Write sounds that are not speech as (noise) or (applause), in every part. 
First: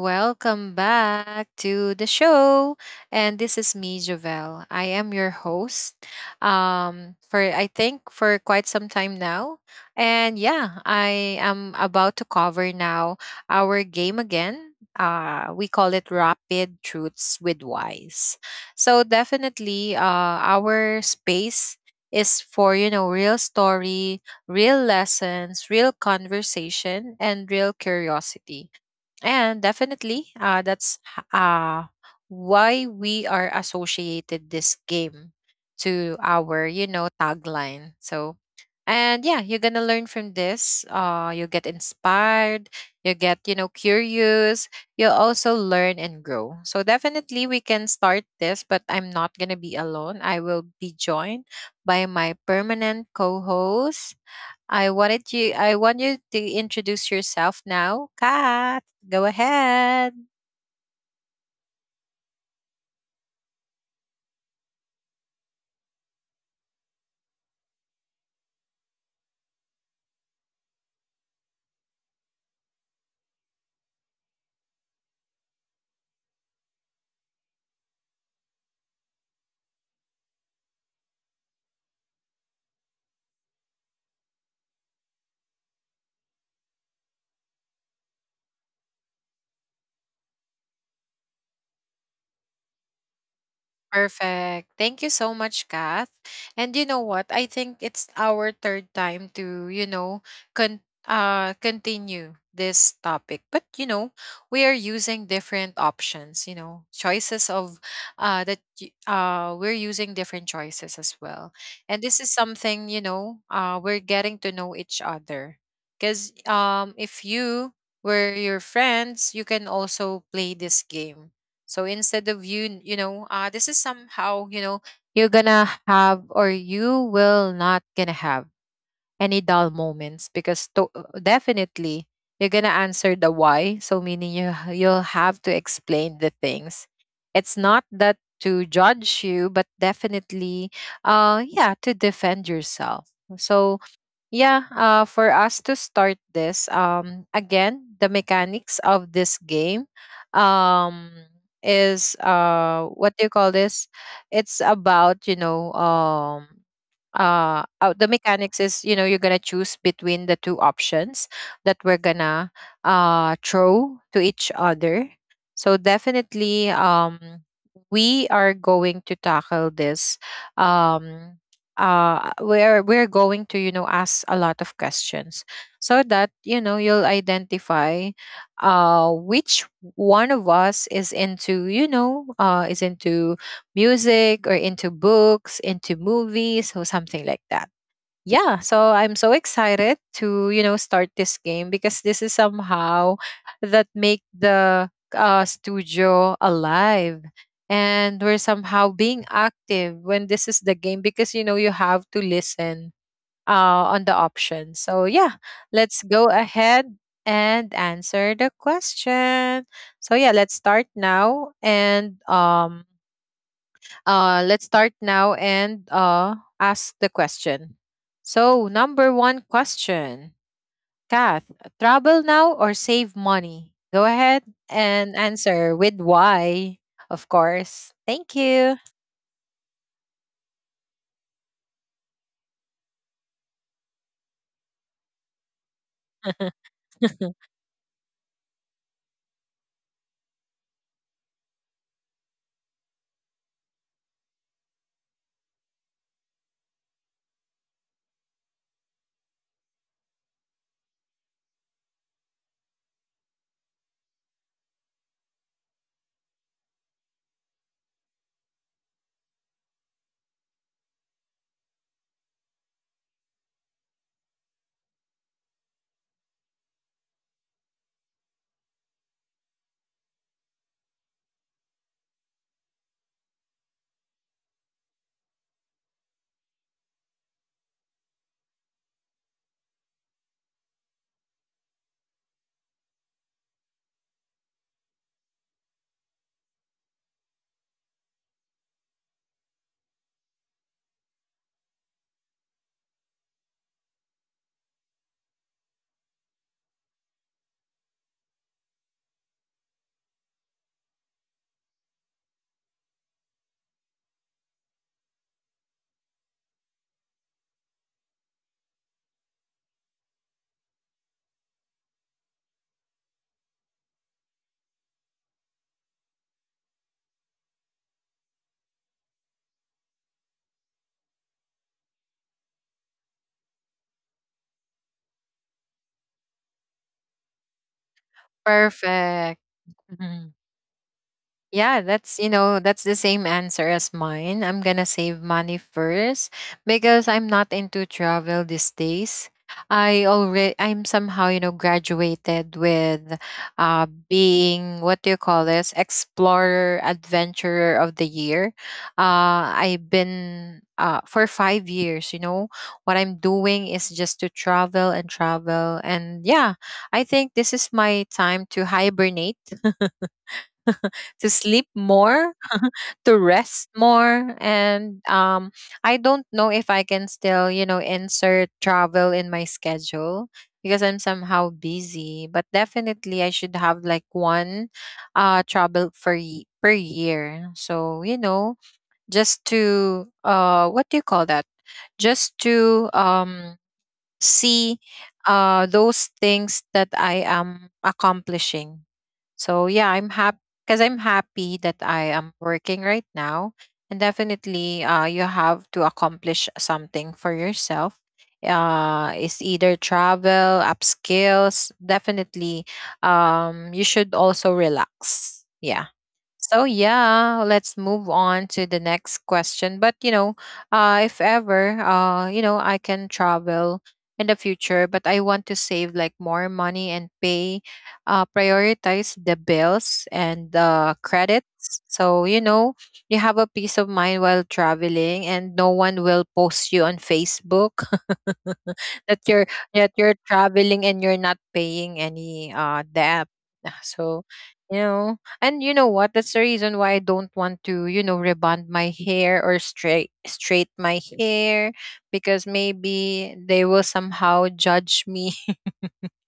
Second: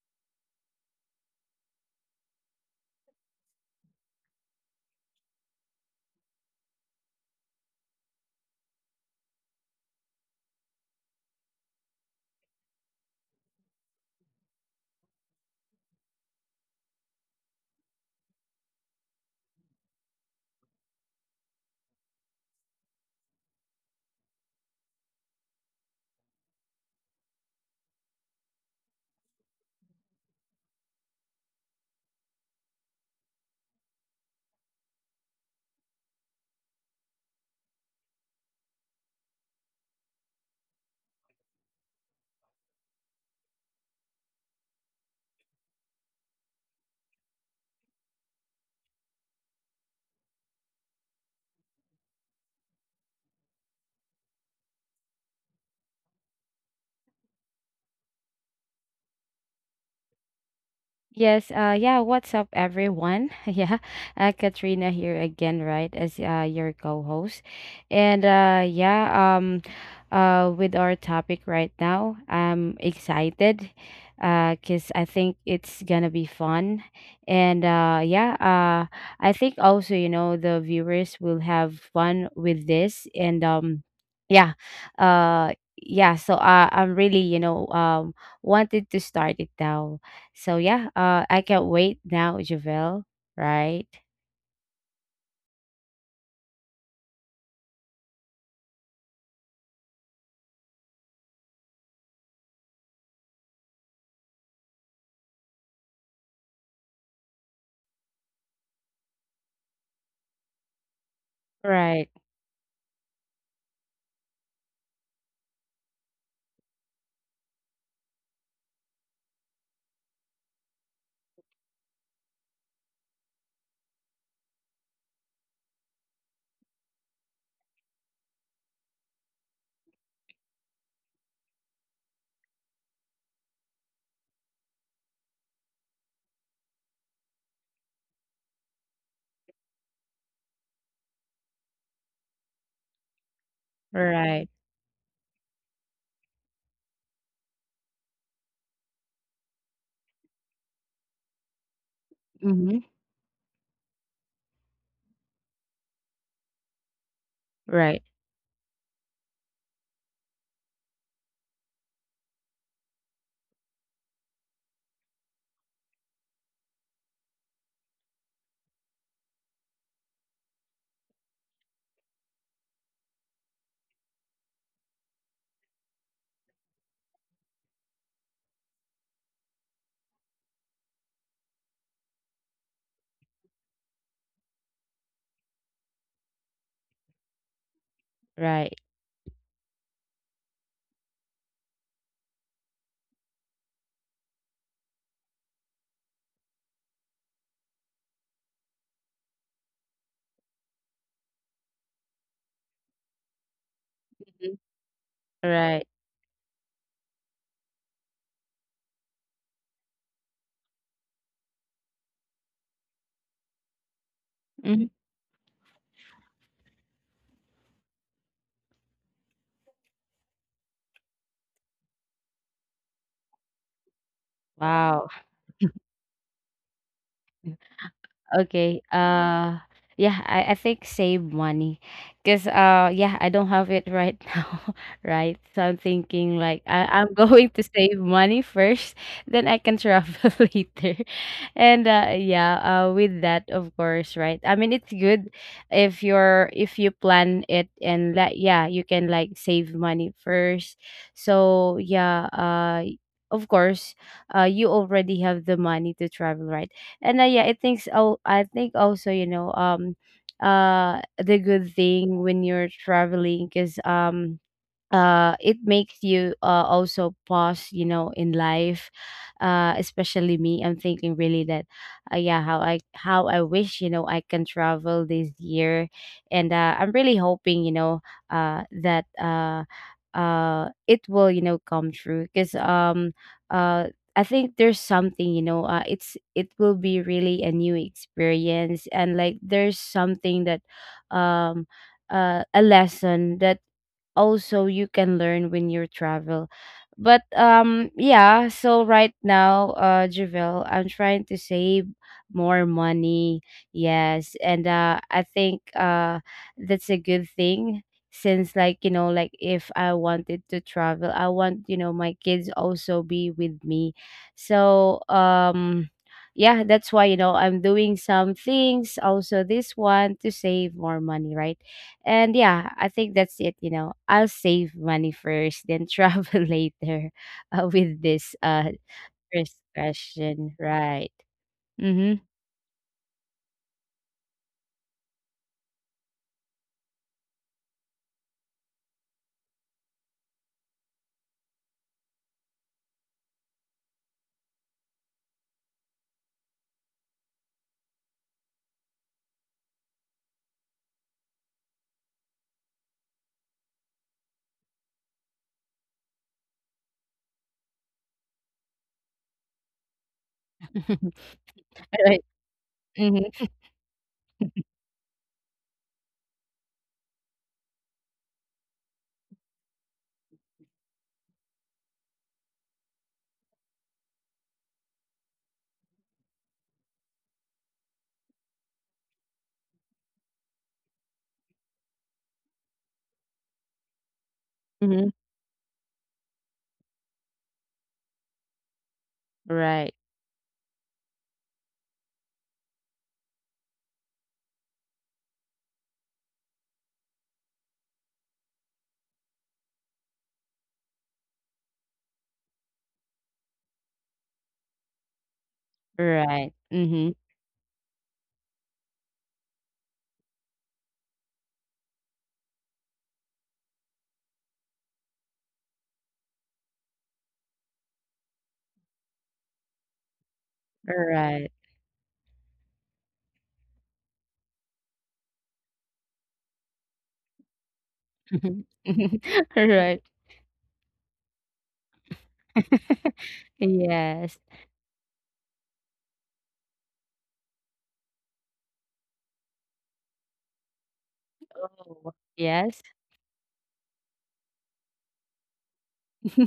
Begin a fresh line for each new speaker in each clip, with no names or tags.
Welcome back to the show. And this is me, Jovel. I am your host for, I think, for quite some time now. And yeah, I am about to cover now our game again. We call it Rapid Truths with Wise. So, definitely, our space is for, real stories, real lessons, real conversation, and real curiosity. And definitely, why we are associated this game to our tagline. So, and yeah, you're gonna learn from this. You get inspired. You get, curious. You'll also learn and grow. So definitely, we can start this, but I'm not gonna be alone. I will be joined by my permanent co-host. I want you to introduce yourself now. Kat, go ahead.
Yes, yeah, what's up everyone? (laughs) Yeah. Katrina here again, right? As your co-host. And yeah, um with our topic right now, I'm excited cuz I think it's going to be fun. And yeah, I think also, you know, the viewers will have fun with this, and yeah. Uh yeah, so I'm really, you know, wanted to start it now. So yeah, I can't wait now, Javel. Right,
Perfect. Thank you so much, Kath. And you know what? I think it's our third time to, continue this topic. But, we are using different options, choices of we're using different choices as well.
right,
And this is something, we're getting to know each other. Because if you were your friends, you can also play this game, so instead of you, this is somehow, you're gonna have or you will not gonna have any dull moments because definitely you're gonna answer the why. So meaning you'll have to explain the things. It's not that to judge you, but definitely, yeah, to defend yourself. So
right.
yeah, for us to start this, again, the mechanics of this game, um, is,
Mm-hmm.
what do you call this? It's about,
Right,
the mechanics is, you're gonna choose between the two options that we're gonna throw to each other. So definitely, we are going to tackle this, um we're going to, ask a lot of questions, so that, you'll identify which one of us is into you know is into music, or into books, into movies, or something like that.
right.
Yeah, so I'm so excited to, start this game because this is somehow that make the studio alive, and we're somehow being active when this is the game because, you have to listen on the
Mhm.
options. So yeah,
Right.
let's go ahead and answer the question. So yeah, let's start now and
Hmm.
ask the question. So, number one question, Kath, travel now or save money? Go ahead
Wow.
and answer with why, of course. Thank
Okay.
you.
Yeah, I think save money. Cause yeah, I don't have it right (laughs) now, right? So I'm thinking like I'm (laughs) going to
(laughs)
save money first, then I can travel (laughs) later. And yeah, with that, of course, right? I mean it's good if you're if you plan it, and like yeah, you can like save money first. So yeah, of course, you already have the money to travel, right? And yeah, it thinks. Oh, I think also, you know, the good thing when you're traveling is, it makes you, also pause, you know, in life. Especially me, I'm thinking really that, yeah, how I wish, you know, I can travel this year, and I'm really hoping, you know, that it will, you know, come true. Because uh. I think there's something, you know, it will be really a new experience, and like there's something that, um a lesson that also you can learn when you travel. But yeah, so right now, Javel, I'm trying to save more money. Yes, and I think that's a good thing, since, like, you know, like if I wanted to travel, I want, you know, my kids also be with me. So, yeah, that's why, you know, I'm doing some things also, this one, to save more money, right? And yeah, I think that's it. You know, I'll save money first, then travel (laughs) later, with this first
Perfect. Mm-hmm.
question. Right.
Yeah,
Mm-hmm.
that's the same answer as mine. I'm gonna save money first because I'm not into travel these days. I'm somehow, graduated with, being, what do you call this? Explorer adventurer of the year. I've been for five years. What I'm doing is just to travel and travel, and yeah, I think this is my time to hibernate, to sleep
(laughs) Right.
more, to
Mm-hmm.
rest more, and I don't know if I can still, insert travel in my schedule because I'm somehow busy, but definitely I should have like one travel per year. So, just to, what do you call that? Just to, see
Mm-hmm.
those things that I am accomplishing. So
Right.
yeah, I'm happy because I'm happy that I am working right now. And definitely, you have to accomplish something for yourself. It's either travel, upskills. Definitely, you should also relax. Yeah.
Right.
So
Mm-hmm.
yeah, let's move on to the next question. But, if ever, I can travel in the future, but I want to save like more money and prioritize the bills and the
Right.
credits. So, you have a peace of mind while traveling, and no one will post you on Facebook
Mhm.
(laughs)
(laughs)
that you're
Right.
that you're traveling and you're not paying any debt. Ah,
(laughs) Yes.
so, and you know what? That's the reason why I don't want to, rebond my hair or straight my hair
Oh,
because
yes.
maybe they will somehow judge me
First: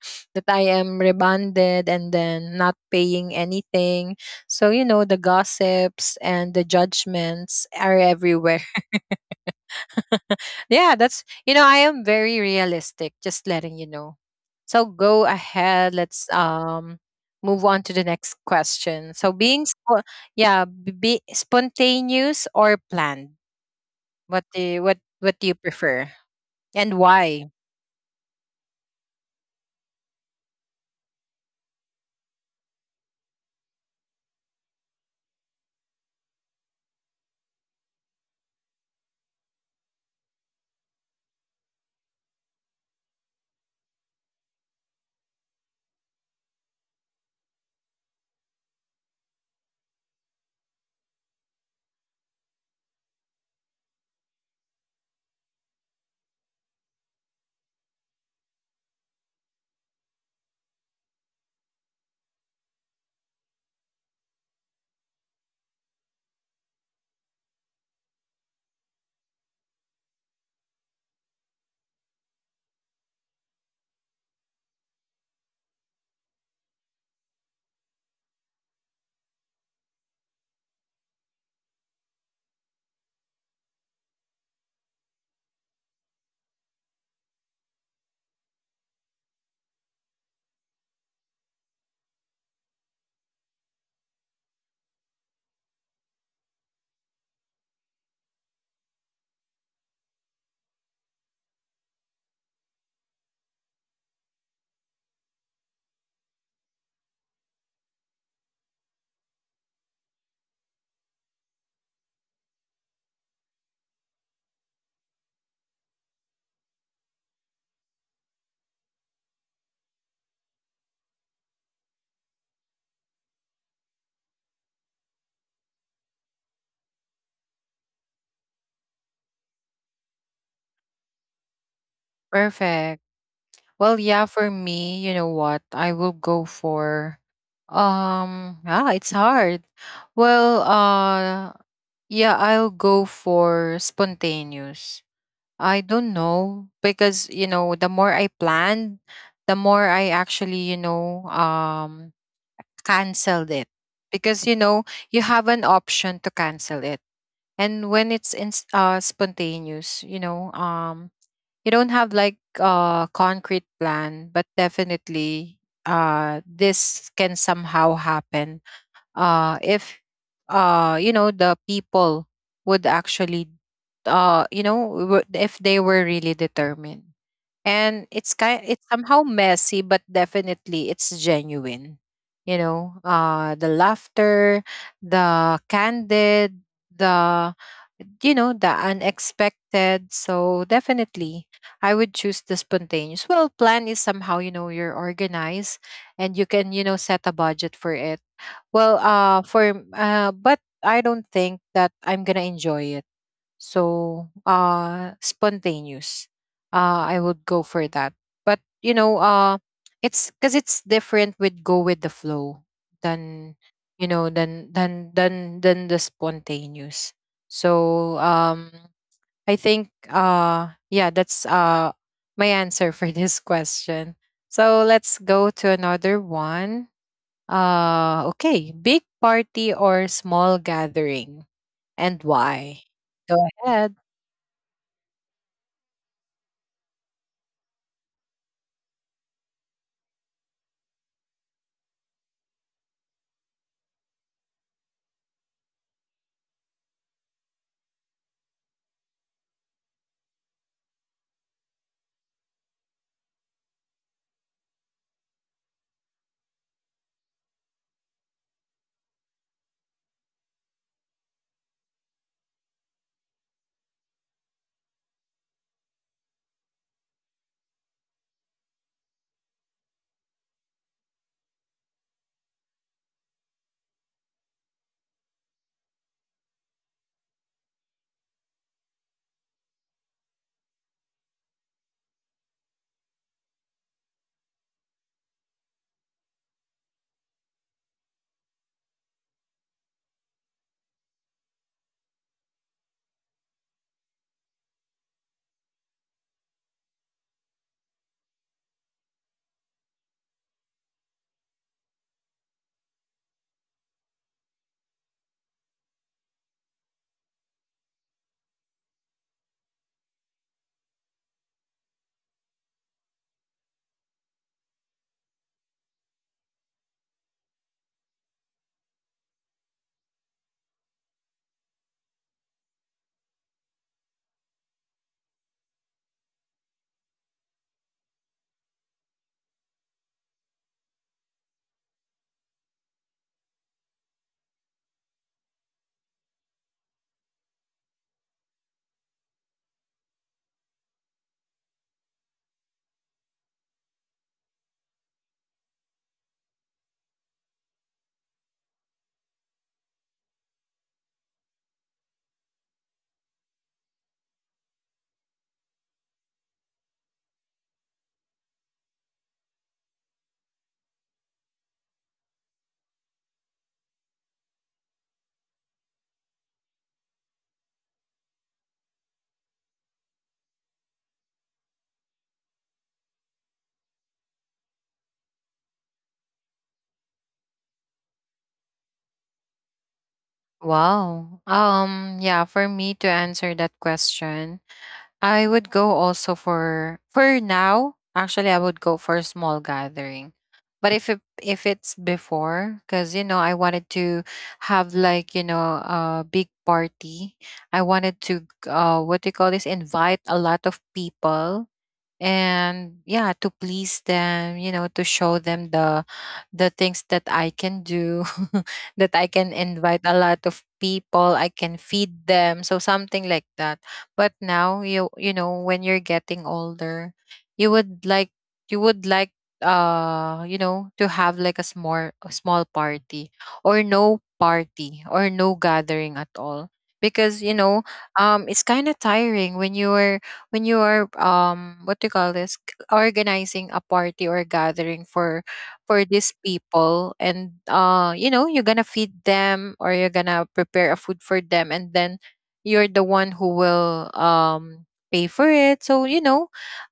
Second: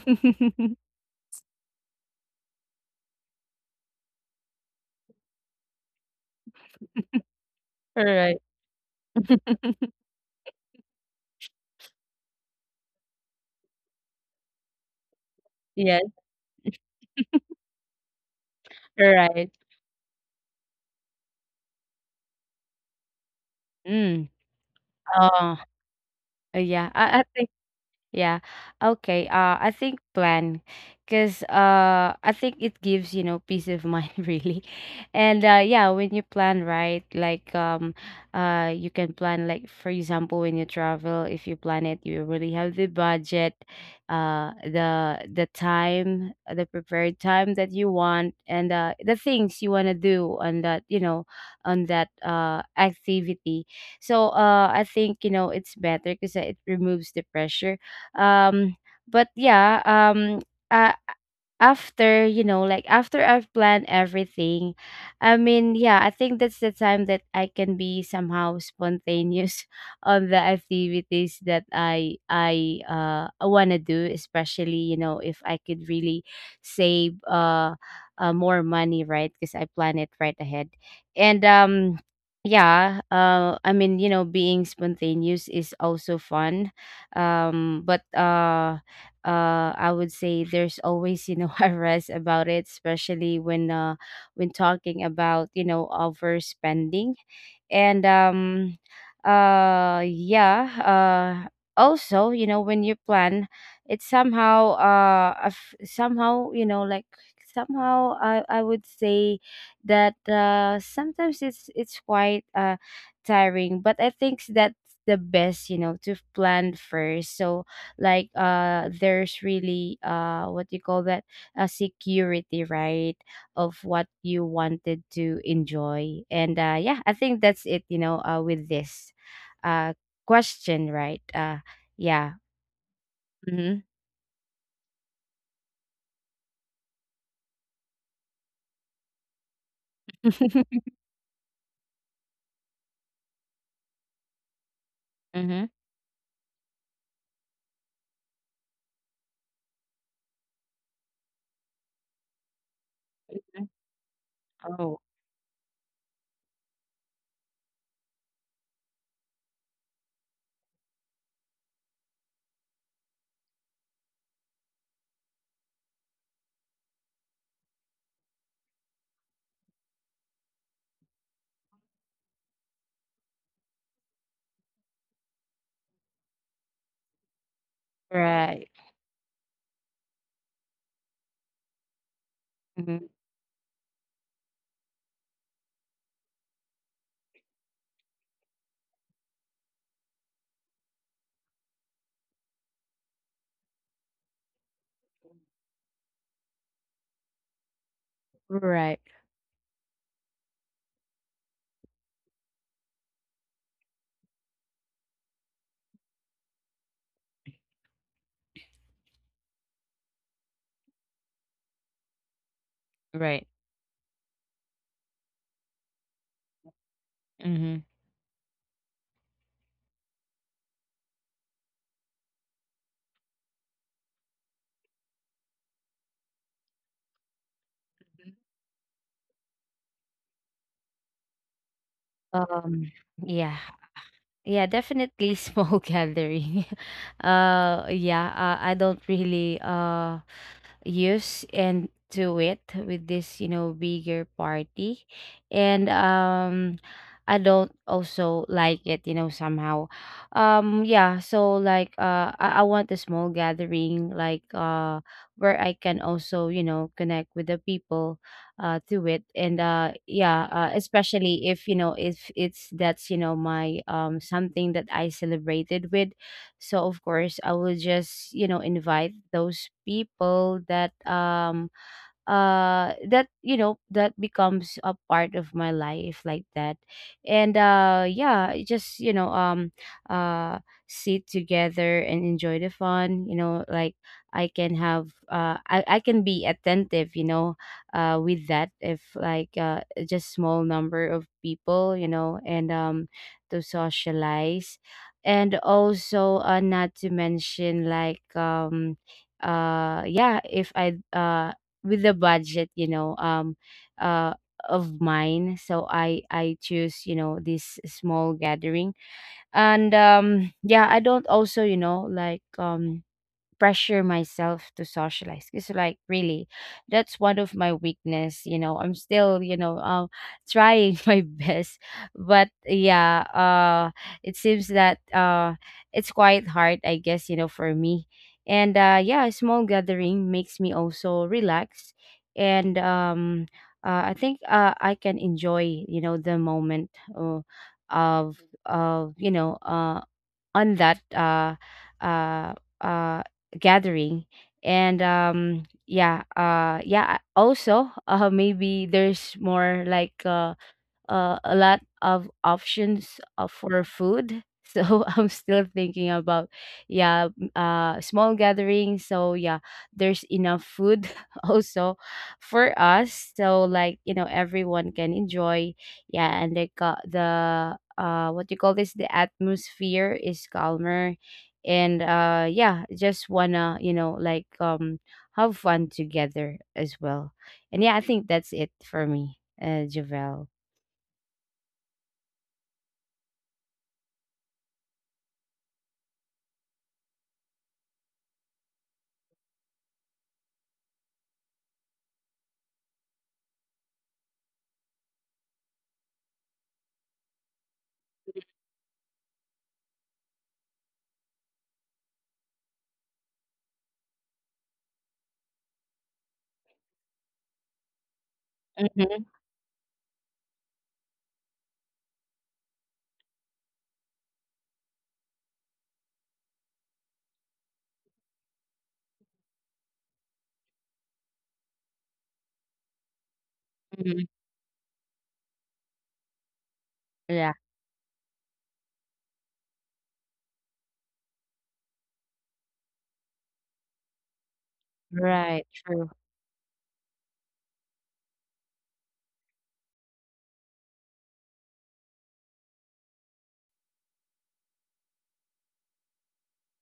(laughs) that I am rebonded and then not paying anything. So, the gossips and the judgments are
Right.
everywhere. (laughs) Yeah, I am very realistic, just letting you know. So go ahead,
Yes.
let's move on to the next question. So
Right.
being spo- yeah, b- be spontaneous or planned.
Mm.
What do you
Oh,
prefer, and
yeah. I
why?
think. Yeah. Okay. I think plan, cause I think it gives, you know, peace of mind (laughs) really, and yeah, when you plan right, like, you can plan like, for example, when you travel, if you plan it, you really have the budget, the time, the prepared time that you want, and the things you wanna do on that, you know, on that activity. So, I think, you know, it's better because it removes the pressure. um, but yeah, uh, after, you know, like after I've planned everything, I mean, yeah, I think that's the time that I can be somehow spontaneous (laughs) on the activities that I want to do, especially, you know, if I could really save more money, right, because I plan it right ahead. And yeah, I mean, you know, being spontaneous is also fun. But I would say there's always, you know, (laughs) a rest about it, especially when talking about, you know, overspending. And yeah, also, you know, when you plan, it somehow, you know, like, somehow I would say that, sometimes it's quite tiring, but I think that's the best, you know, to plan first. So, like, there's really, what you call that, a security, right, of what you wanted to enjoy. And yeah, I think that's it, you know, with this uh, question, right? Yeah.
Perfect.
Mm-hmm.
Well, yeah, for me, you know what? I will go for, it's hard. Well,
(laughs)
yeah, I'll go for spontaneous.
Mm-hmm.
I don't know, because, the more I planned, the more I actually, canceled it, because,
Oh,
you have an option to cancel it. And when it's in, spontaneous, you don't have like a concrete plan, but definitely this can somehow happen if the people would actually, if they were really determined. And it's kind
right.
it's somehow messy, but definitely it's genuine.
Hmm.
The laughter, the candid, the you know the unexpected. So definitely, I would choose the spontaneous. Well, plan is somehow, you're organized, and you can, set a budget for it.
Right.
Well, for but I don't think that I'm gonna enjoy it. So, spontaneous. I would go for that. But, it's because it's different with go with the flow
Right.
than the spontaneous.
Mm-hmm.
So, I think, yeah, that's my answer for (laughs) this question. So let's go to another one. Okay. Big party or small gathering, and why?
Um,
Go
yeah,
ahead.
yeah, definitely small (laughs) gathering. (laughs) Yeah, I don't really use and do it with this, you know, bigger party, and I don't also like it, you know, somehow. Yeah, so like, I want a small gathering, like, where I can also, you know, connect with the people, to it. And yeah, especially if, you know, if it's that's, you know, my, something that I celebrated with, so of course, I will just, you know, invite those people that, you know, that becomes a part of my life like that. And yeah, it just, you know, uh sit together and enjoy the fun, you know, like, I can be attentive, you know, with that, if like just small number of people, you know, and to socialize. And also not to mention, like, yeah, if I with the budget, you know, uh, of mine. So I choose, you know, this small gathering, and yeah, I don't also, you know, like, pressure myself to socialize. It's like, really, that's one of my weakness. You know, I'm still, you know, trying (laughs) my best, but yeah, it seems that, it's quite hard, I guess. You know, for me, and yeah, a small gathering makes me also relax. And. I think, I can enjoy, you know, the moment, of of, you know, on that, uh, uh, gathering. And yeah, yeah, also (laughs) maybe there's more, like, a lot of options, for food. (laughs) So I'm still thinking about, yeah, small gathering. So yeah, there's enough food (laughs) also for us. So like, you know, everyone can enjoy. Yeah, and they got the, what you call this? The atmosphere is calmer, and yeah, just wanna, you know, like, have fun together as well. And yeah, I think that's it for me, Javel.
Wow. Yeah, for me to answer that question, I would go also for now, actually I would go for a small gathering. But if it's before, because, I wanted to have like, a big party. I wanted to, what do you call this? Invite a lot of people, and yeah, to please them, to show them the things that I can do (laughs) that I can invite a lot of people, I can feed them, so something like that. But now, you know, when you're getting older, you would like you would like, to have like a small party, or no
Mhm.
party, or no gathering at all, because,
Yeah.
it's kind of tiring when you are, what do you call this, organizing a party or gathering for
Right.
for
True.
these people. And you're gonna feed them or you're gonna prepare a food for them, and then you're the one who will pay for it, so, you know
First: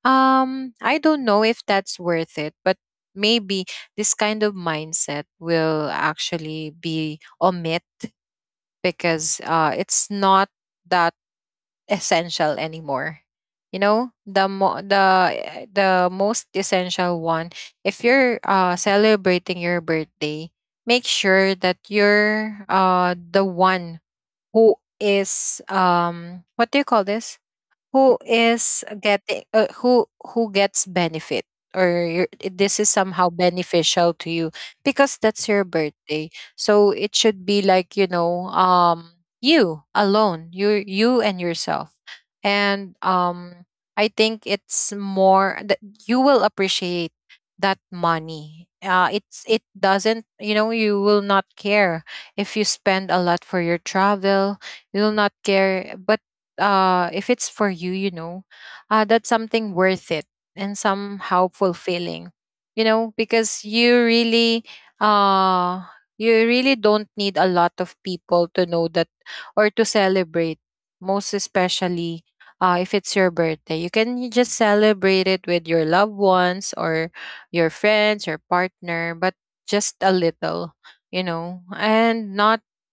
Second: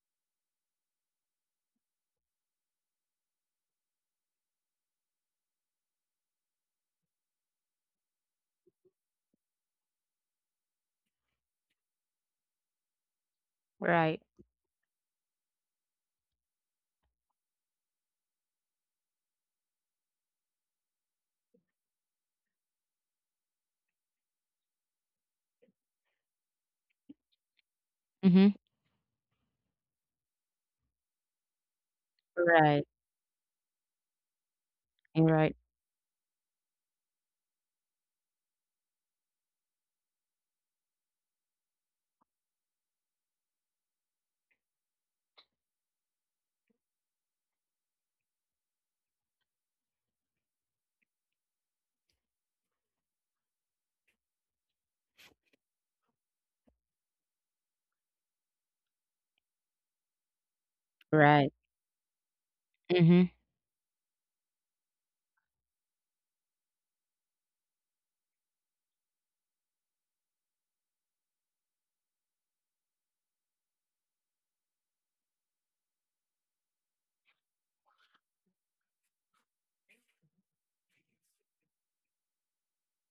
um I don't know if that's worth it. But maybe this kind of mindset will actually be omit, because it's not that essential anymore.
Right.
The mo- the most essential one, if you're celebrating your birthday, make sure that you're the one who is, what do you call this, who
Mhm.
is getting who gets benefit,
Right.
this is somehow beneficial to you because
Right. Right.
that's your birthday. So it should be like, you alone, you and yourself. And I think it's more that you will appreciate that money. It doesn't, you will not care if you spend a lot for your travel, you'll not care. But if it's for you, you know that's something worth it and somehow
Right.
fulfilling.
Mhm.
Because uh you really don't need a lot of people to know that or to celebrate. Most especially, if it's your birthday, you can just celebrate it with your loved ones or your friends, your partner, but just a little, and not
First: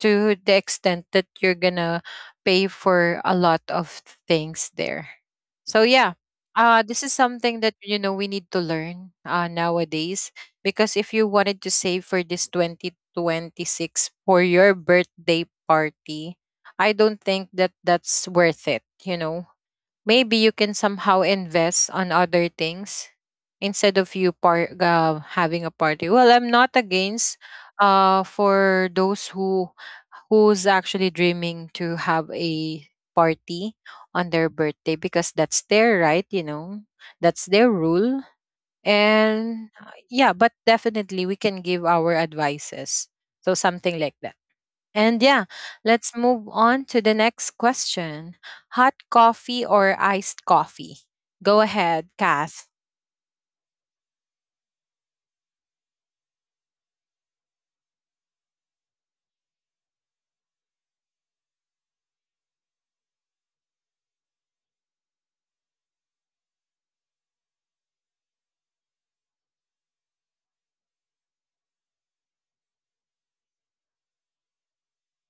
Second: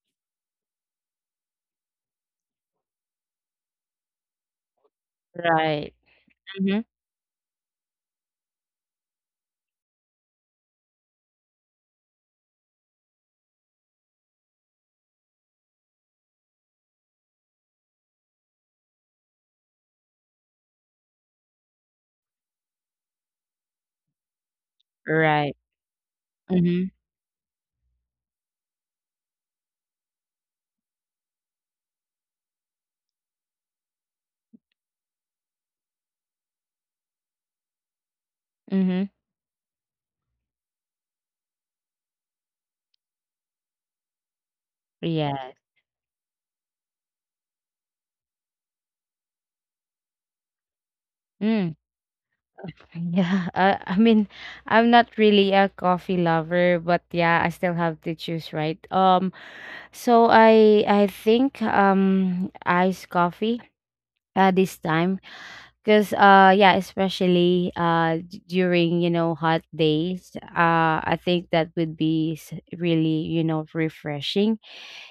to the extent that you're gonna pay for a lot of things there. So
Right.
yeah,
Mhm.
this is something that, we need to learn nowadays, because if you wanted to save for this 2026 for your birthday party, I don't think that that's worth it. Maybe you can somehow invest on other things instead of
Right.
having a party. Well, I'm not
Mhm.
against, for those who's actually dreaming to have a party on their birthday, because that's their right, that's their rule.
Mhm.
And yeah, but definitely we can give our advices. So something like that. And yeah,
Yes.
let's move on to the next question. Hot coffee or iced coffee? Go
Mm.
ahead, Kath.
(laughs) Yeah. I mean, I'm not really a coffee lover, but yeah, I still have to choose, right? So I think iced coffee. This time. Because yeah, especially during, you know, hot days, I think that would be really, you know, refreshing.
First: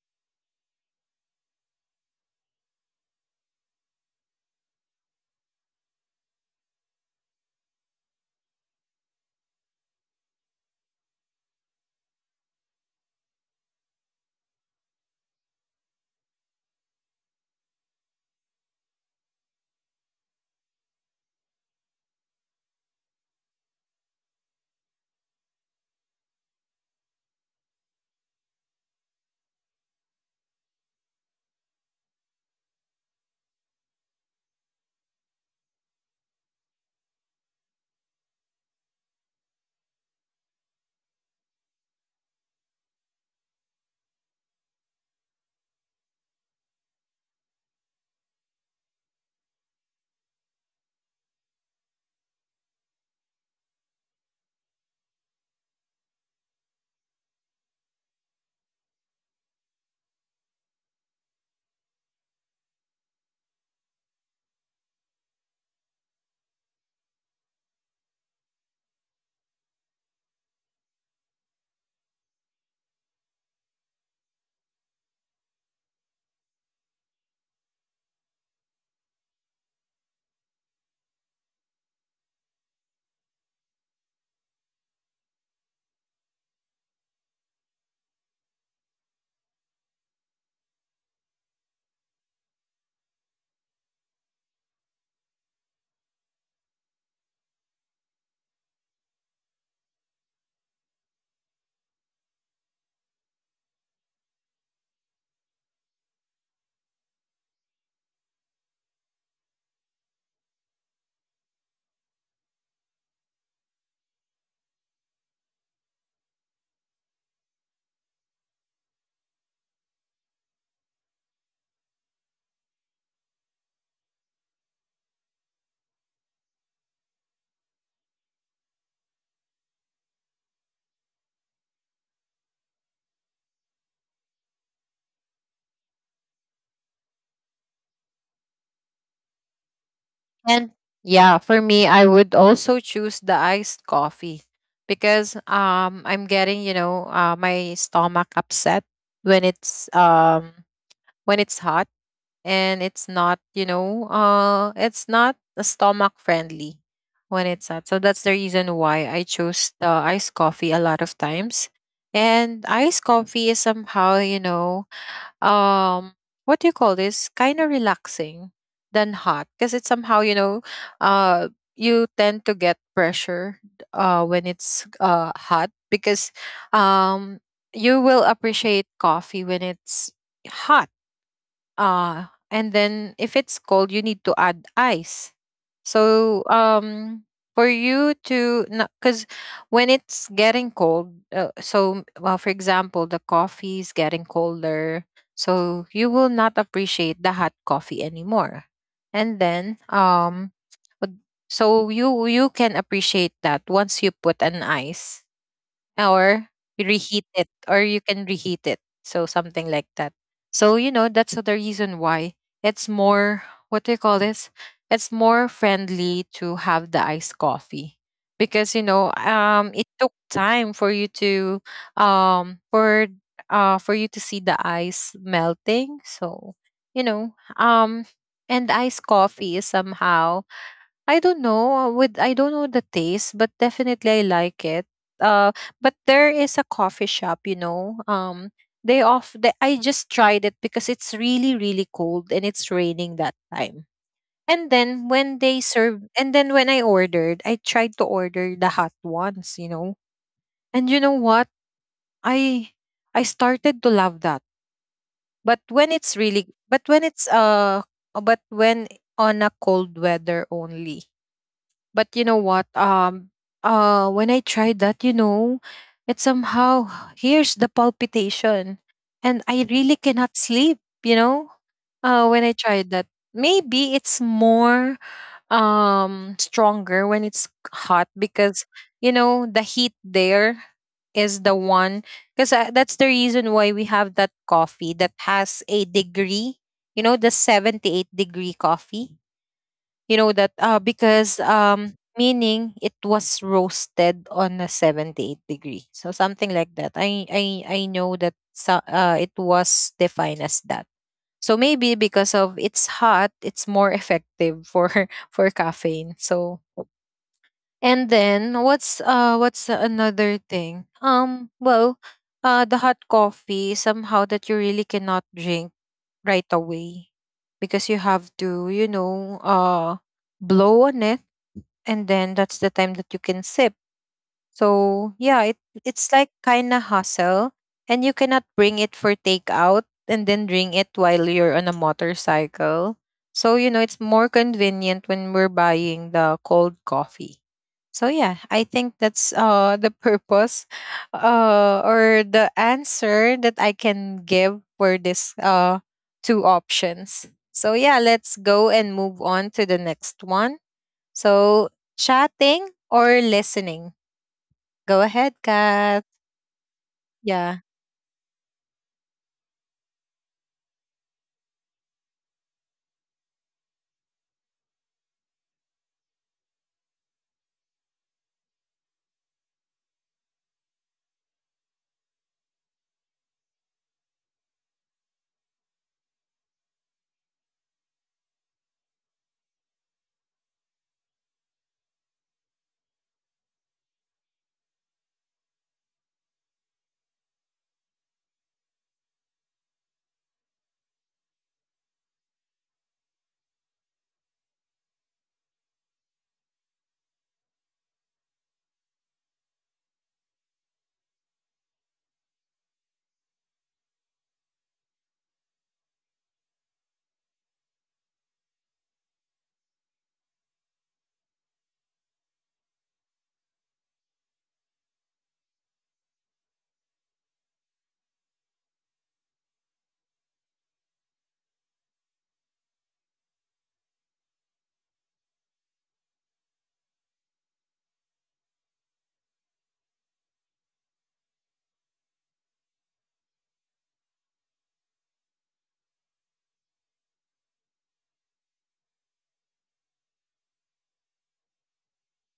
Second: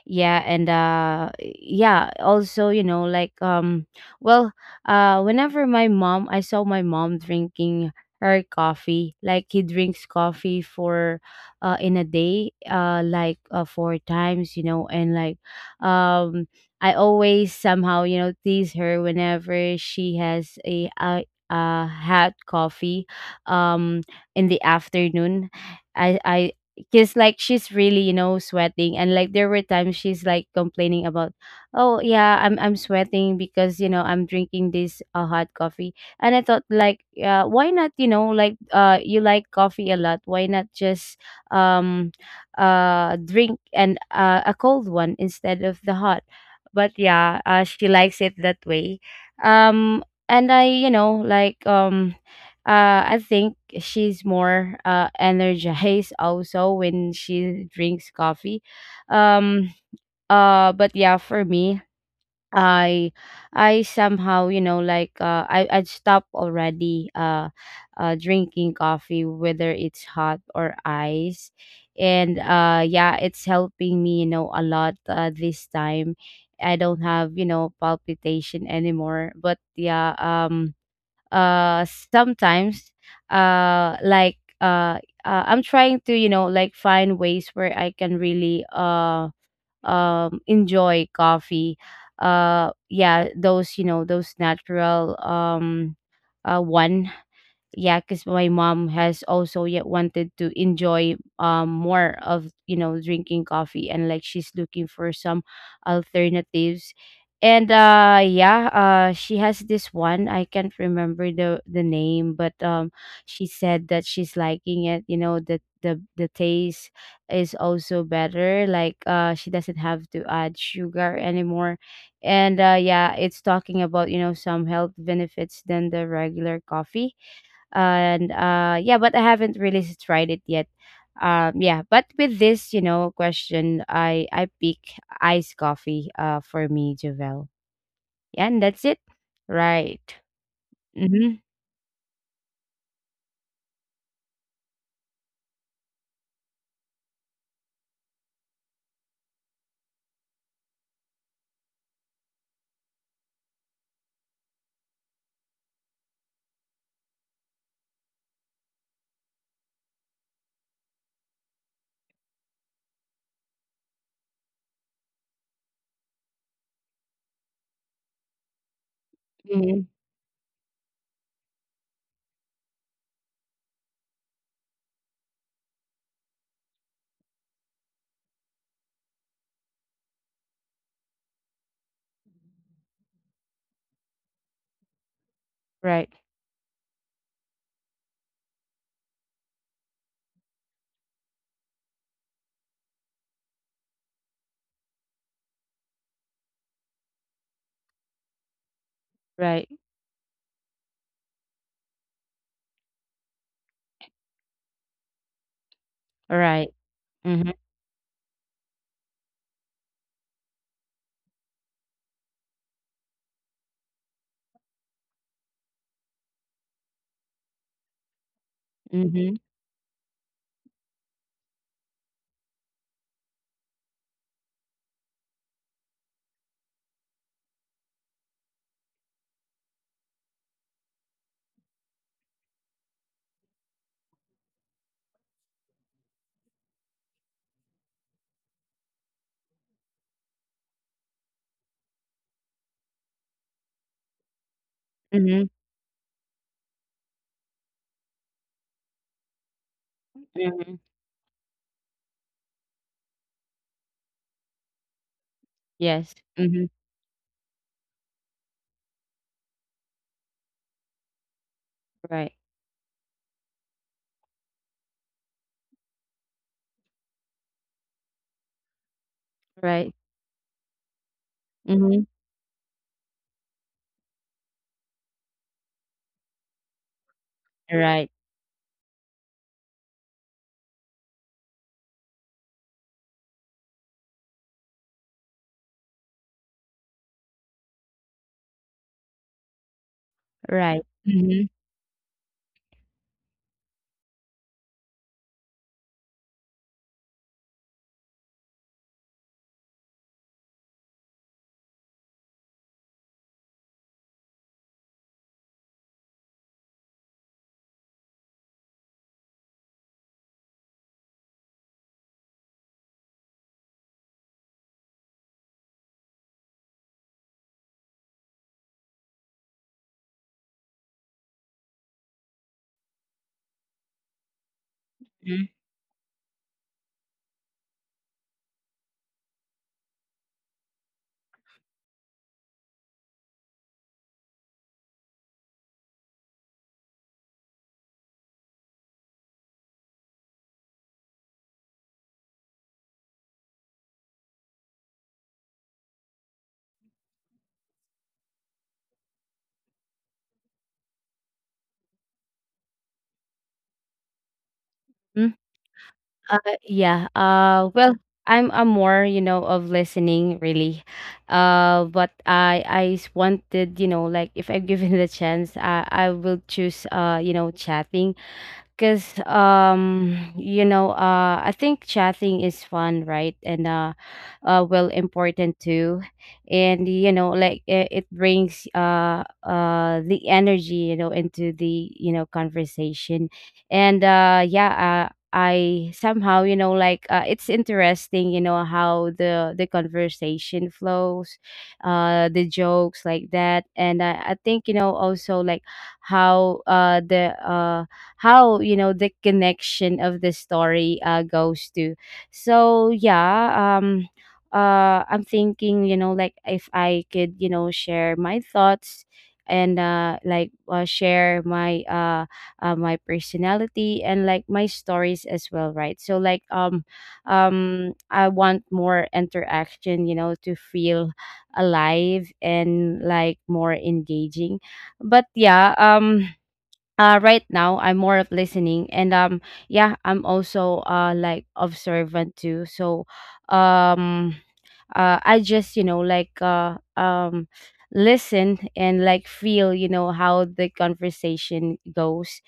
Yeah, and yeah, also, you know, like, well, whenever my mom I saw my mom drinking her coffee. Like, he drinks coffee for, in a day, like, 4 times, you know. And like, um I always somehow, you know, tease her whenever she has a, hot coffee um in the afternoon. I Because, like, she's really, you know, sweating, and like there were times she's like complaining about, oh yeah, I'm sweating because, you know, I'm drinking this hot coffee. And I thought, like, why not, you know, like, you like coffee a lot, why not just um drink, and a cold one instead of the hot? But yeah, she likes it that way. um and I, you know, like, I think she's more, energized also when she drinks coffee. um but yeah, for me, i I somehow, you know, like, I'd stop already, drinking coffee, whether it's hot or ice. And yeah, it's helping me, you know, a lot, this time. I don't have, you know, palpitation anymore. But yeah, sometimes, uh like uh, I'm trying to, you know, like, find ways where I can really enjoy coffee, yeah, those, you know, those natural, one. Yeah, because my mom has also yet wanted to enjoy, more of, you know, drinking coffee, and like she's looking for some alternatives. And yeah, she has this one, I can't remember the name, but she said that she's liking it, you know, the taste is also better, like, she doesn't have to add sugar anymore. And yeah, it's talking about, you know, some health benefits than the regular coffee. And yeah, but I haven't really tried it yet. Yeah, but with this, you know, question, I pick iced coffee, for me, Javel. Yeah, and that's it. Right.
And
Mm-hmm.
yeah, for me, I would also choose the iced coffee because I'm getting, you know, my stomach upset when it's hot. And it's not, you know, it's not stomach friendly when it's hot. So that's the reason why I chose the iced coffee a lot of times. And iced coffee is somehow, you know, um what do you call this, kind of relaxing than hot because
Mm-hmm.
it's somehow you know uh you tend to get pressure when it's hot because um you will appreciate coffee when it's hot. And then if it's cold, you need to add ice.
Right.
So for you to, because when it's getting cold, so well, for example, the coffee is getting colder, so you will not appreciate the hot coffee anymore. And
Right.
then but- so you can appreciate that once you put an ice or
Right.
you reheat
Mm-hmm.
it or you can reheat it, so something like that. So you know that's the reason why it's more, what do you call this, it's more friendly to have the iced coffee because you know
Mm-hmm.
it took time for you to um for for you to see the ice melting. So you know, and iced coffee is somehow, I don't know, with, I don't know the taste, but definitely I like it. Uh, but there is a coffee shop, you know. They off. They, I just tried it because it's really really cold and it's raining that time. And then when
Mm-hmm.
they served, and then when I ordered, I tried to order the hot ones, you know.
Mm-hmm.
And you know what? I I started to love that. But when it's
Yes.
really,
Mm-hmm.
but when but when on a cold weather only. But
Right.
you know what? When I tried that, you know, it somehow, here's the palpitation, and I
Right.
really cannot sleep. You know,
Mm-hmm.
when I tried that, maybe it's more stronger when it's
Right.
hot because you know the heat there is the one. Because that's the reason why we have that coffee that has a degree. You know, the 78 degree coffee, you know that
Right. Mm-hmm.
because meaning it was roasted on a 78 degree, so something like that. I know that. So, it was defined as that. So maybe because of it's hot, it's more effective for (laughs) for caffeine. So and then what's another thing, the hot coffee somehow that you really cannot drink right away because you have to, you know, blow on it, and then that's the time that you can sip. So
Mm-hmm.
yeah, it's like kinda hustle, and you cannot bring it for takeout and then drink it while you're on a motorcycle. So you know it's more convenient when we're buying the cold coffee. So yeah, I think that's the purpose, (laughs) or the answer that I can give for this two options. So yeah, let's go and move on to the next one. So, chatting or listening? Go ahead, Kat.
Yeah.
Yeah,
Well, I'm a more, you know, of listening, really. But I wanted, you know, like if I'm (laughs) given the chance, I will choose, you know, chatting because you know, I think chatting is fun, right? And well, important too. And like it brings the energy, into the conversation. And yeah I somehow it's interesting how the conversation flows, the jokes like that. And I think also like how the how the connection of the story goes to. So I'm thinking like if I could share my thoughts and share my my personality and like my stories as well, right? I want more interaction, to feel alive and like more engaging. But yeah Right now I'm more of listening. And Yeah, I'm also like observant too. Um I just listen and like feel how the conversation goes.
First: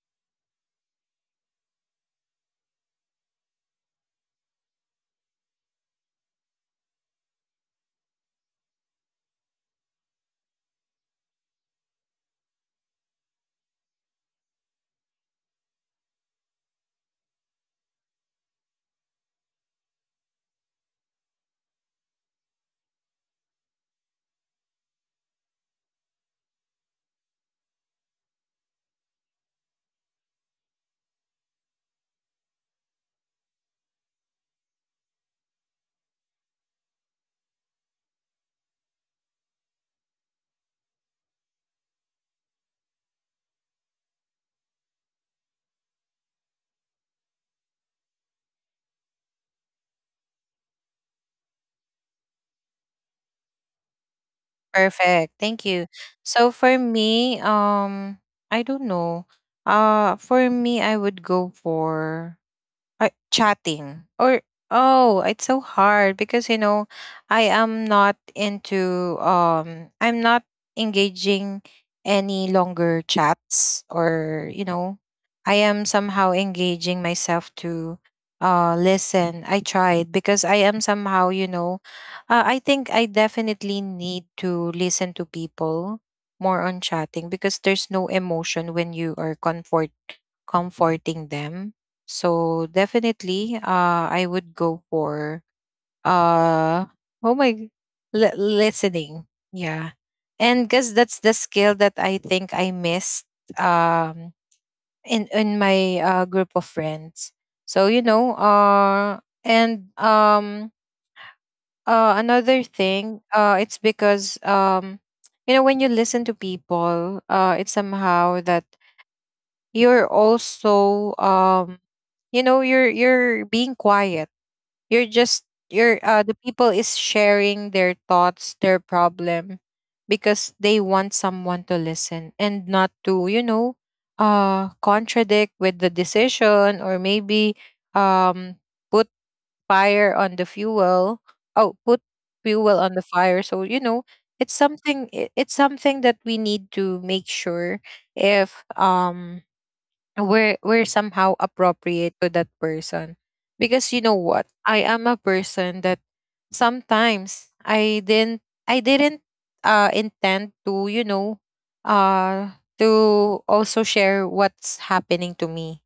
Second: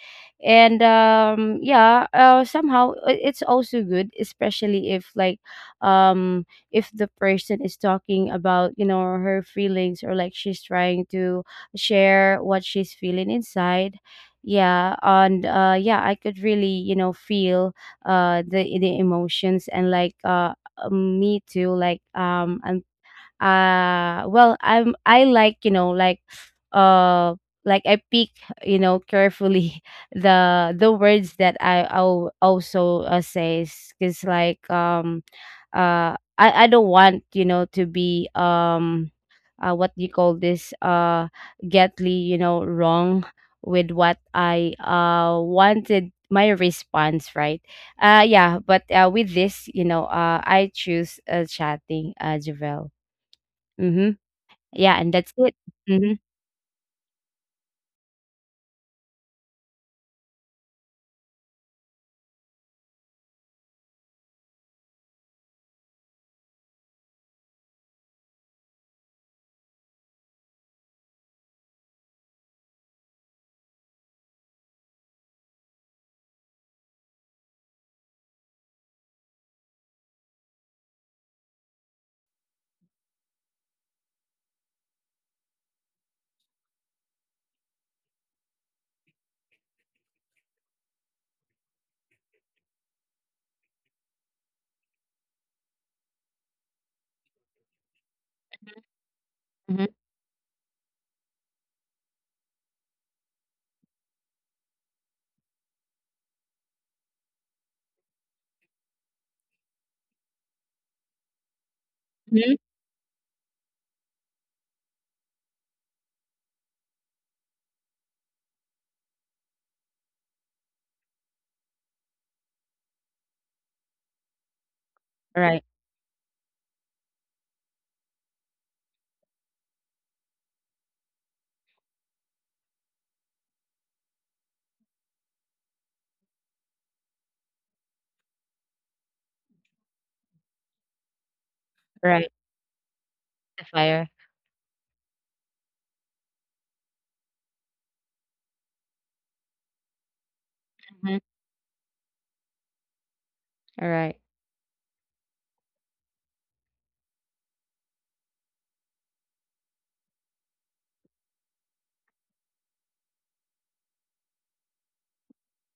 And yeah Somehow it's also good, especially if like if the person is talking about her feelings, or like she's trying to share what she's feeling inside. Yeah, I could really feel the emotions and me too. Like and Well, I like uh like I pick, carefully, (laughs) the words that I'll also says, because I don't want, to be what do you call this, getly wrong with what I wanted my response, right? Yeah but With this, I choose, chatting, uh, Javel. Mm-hmm. Yeah, and that's
perfect.
it.
Thank you.
Mm-hmm.
So for me, I don't know. For me, I would go for, or chatting or, oh it's so hard because you know I'm not engaging any longer chats, or you know, I am somehow engaging myself to listen. I tried because I am somehow, you know, I think I definitely need to listen to people more on chatting because there's no emotion when you are comforting them. So definitely, I would go for uh, oh my, g- listening. Yeah,
Mm-hmm.
and guess that's the skill that I think I missed, um, in my group of friends. So you know, and another
Hmm.
thing, it's because you know, when you listen to people, it's somehow that you're also, you know, you're being quiet. You're just
Right.
you're the people is sharing their thoughts, their problem, because they want someone to listen and not to, you know, contradict with the decision, or maybe um put fire on the fuel. Oh, put
Right.
fuel on the fire.
The
So, you know,
fire.
it's something that we need to make sure if were
Mm-hmm.
somehow appropriate to that person.
All
Because you
right.
know what, I am a person that sometimes I didn't intend to, you know, uh to also share what's happening to me.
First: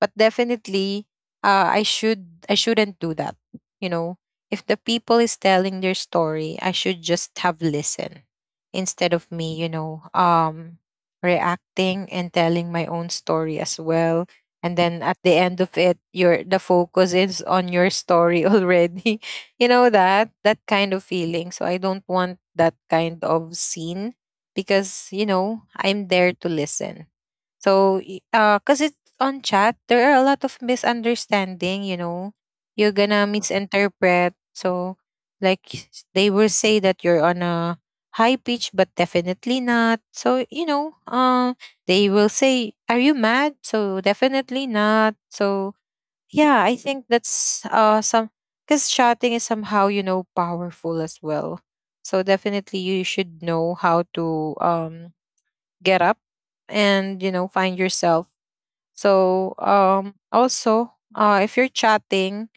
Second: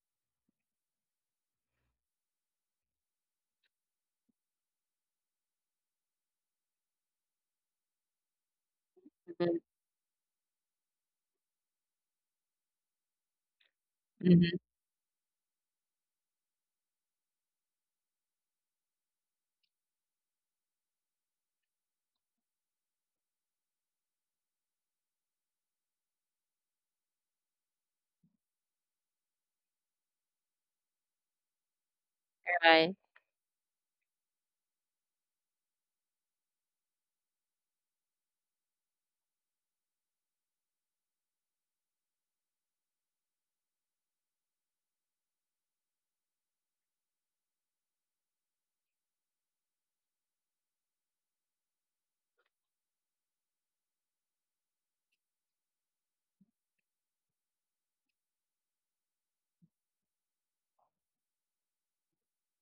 But definitely I should I shouldn't do that, you know. If the people is telling their story, I should just have listen, instead of me,
Mm-hmm.
you know, reacting and telling my own story as well.
Mm-hmm.
And then at the end of it, your the focus is on your story already. (laughs) You know, that that kind of feeling. So I don't want that kind of scene because you know I'm there to listen. So, cause it's on chat, there are a lot of misunderstanding. You know,
Right.
you're gonna misinterpret. So, like they will say that you're on a high pitch, but definitely not. So you know, they will say, "Are you mad?" So definitely not. So yeah, I think that's some, because shouting is somehow you know powerful as well. So definitely you should know how to get up and you know find yourself. So also if you're chatting,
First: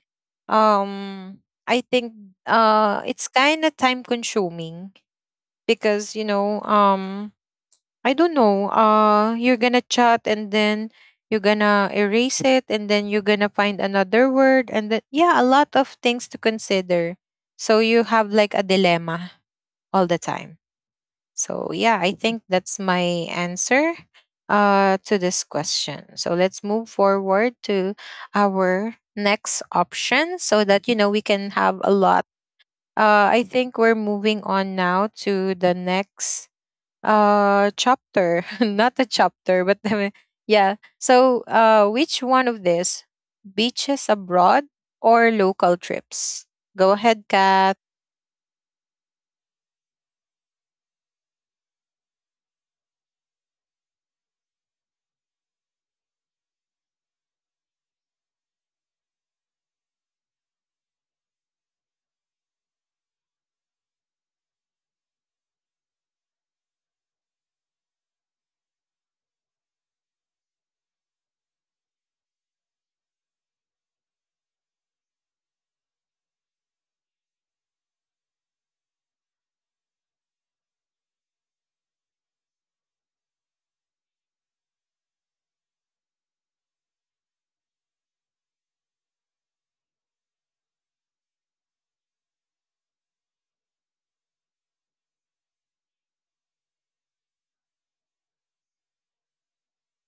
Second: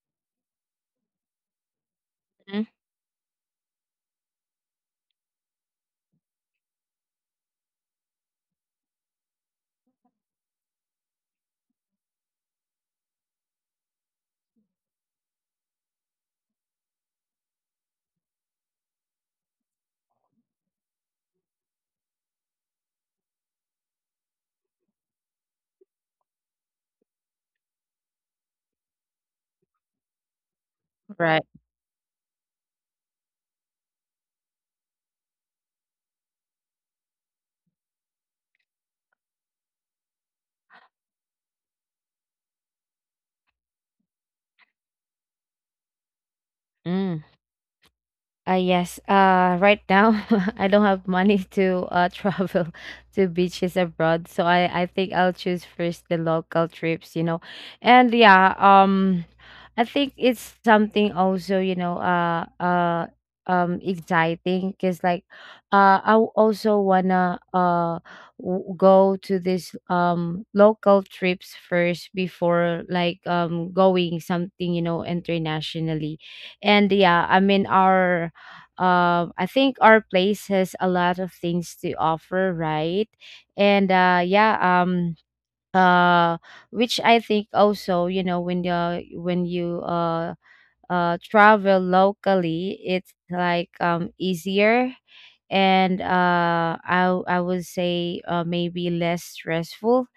um I think
Mm-hmm.
it's kind of time consuming because you know, I don't know, you're gonna chat, and then you're gonna erase it, and then you're gonna find another word, and then yeah, a lot of things to consider. So you have like a dilemma all the time. So yeah, I think that's my answer to this question. So let's move forward to our next option so that you know we
Right.
can have a lot. I think we're moving on now to the next chapter (laughs) not the chapter but the, yeah. So which one of this, beaches abroad or local trips? Go
Mm.
ahead, Kat.
Yes. Right now (laughs) I don't have money (laughs) to travel (laughs) to beaches abroad, so I think I'll choose first the local trips, you know. And yeah. I think it's something also, you know, exciting, because like, I also wanna go to this local trips first before like going something, you know, internationally. And yeah I mean our I think our place has a lot of things to offer, right? And uh, which I think also, you know, when you travel locally, it's like easier, and I would say maybe less stressful.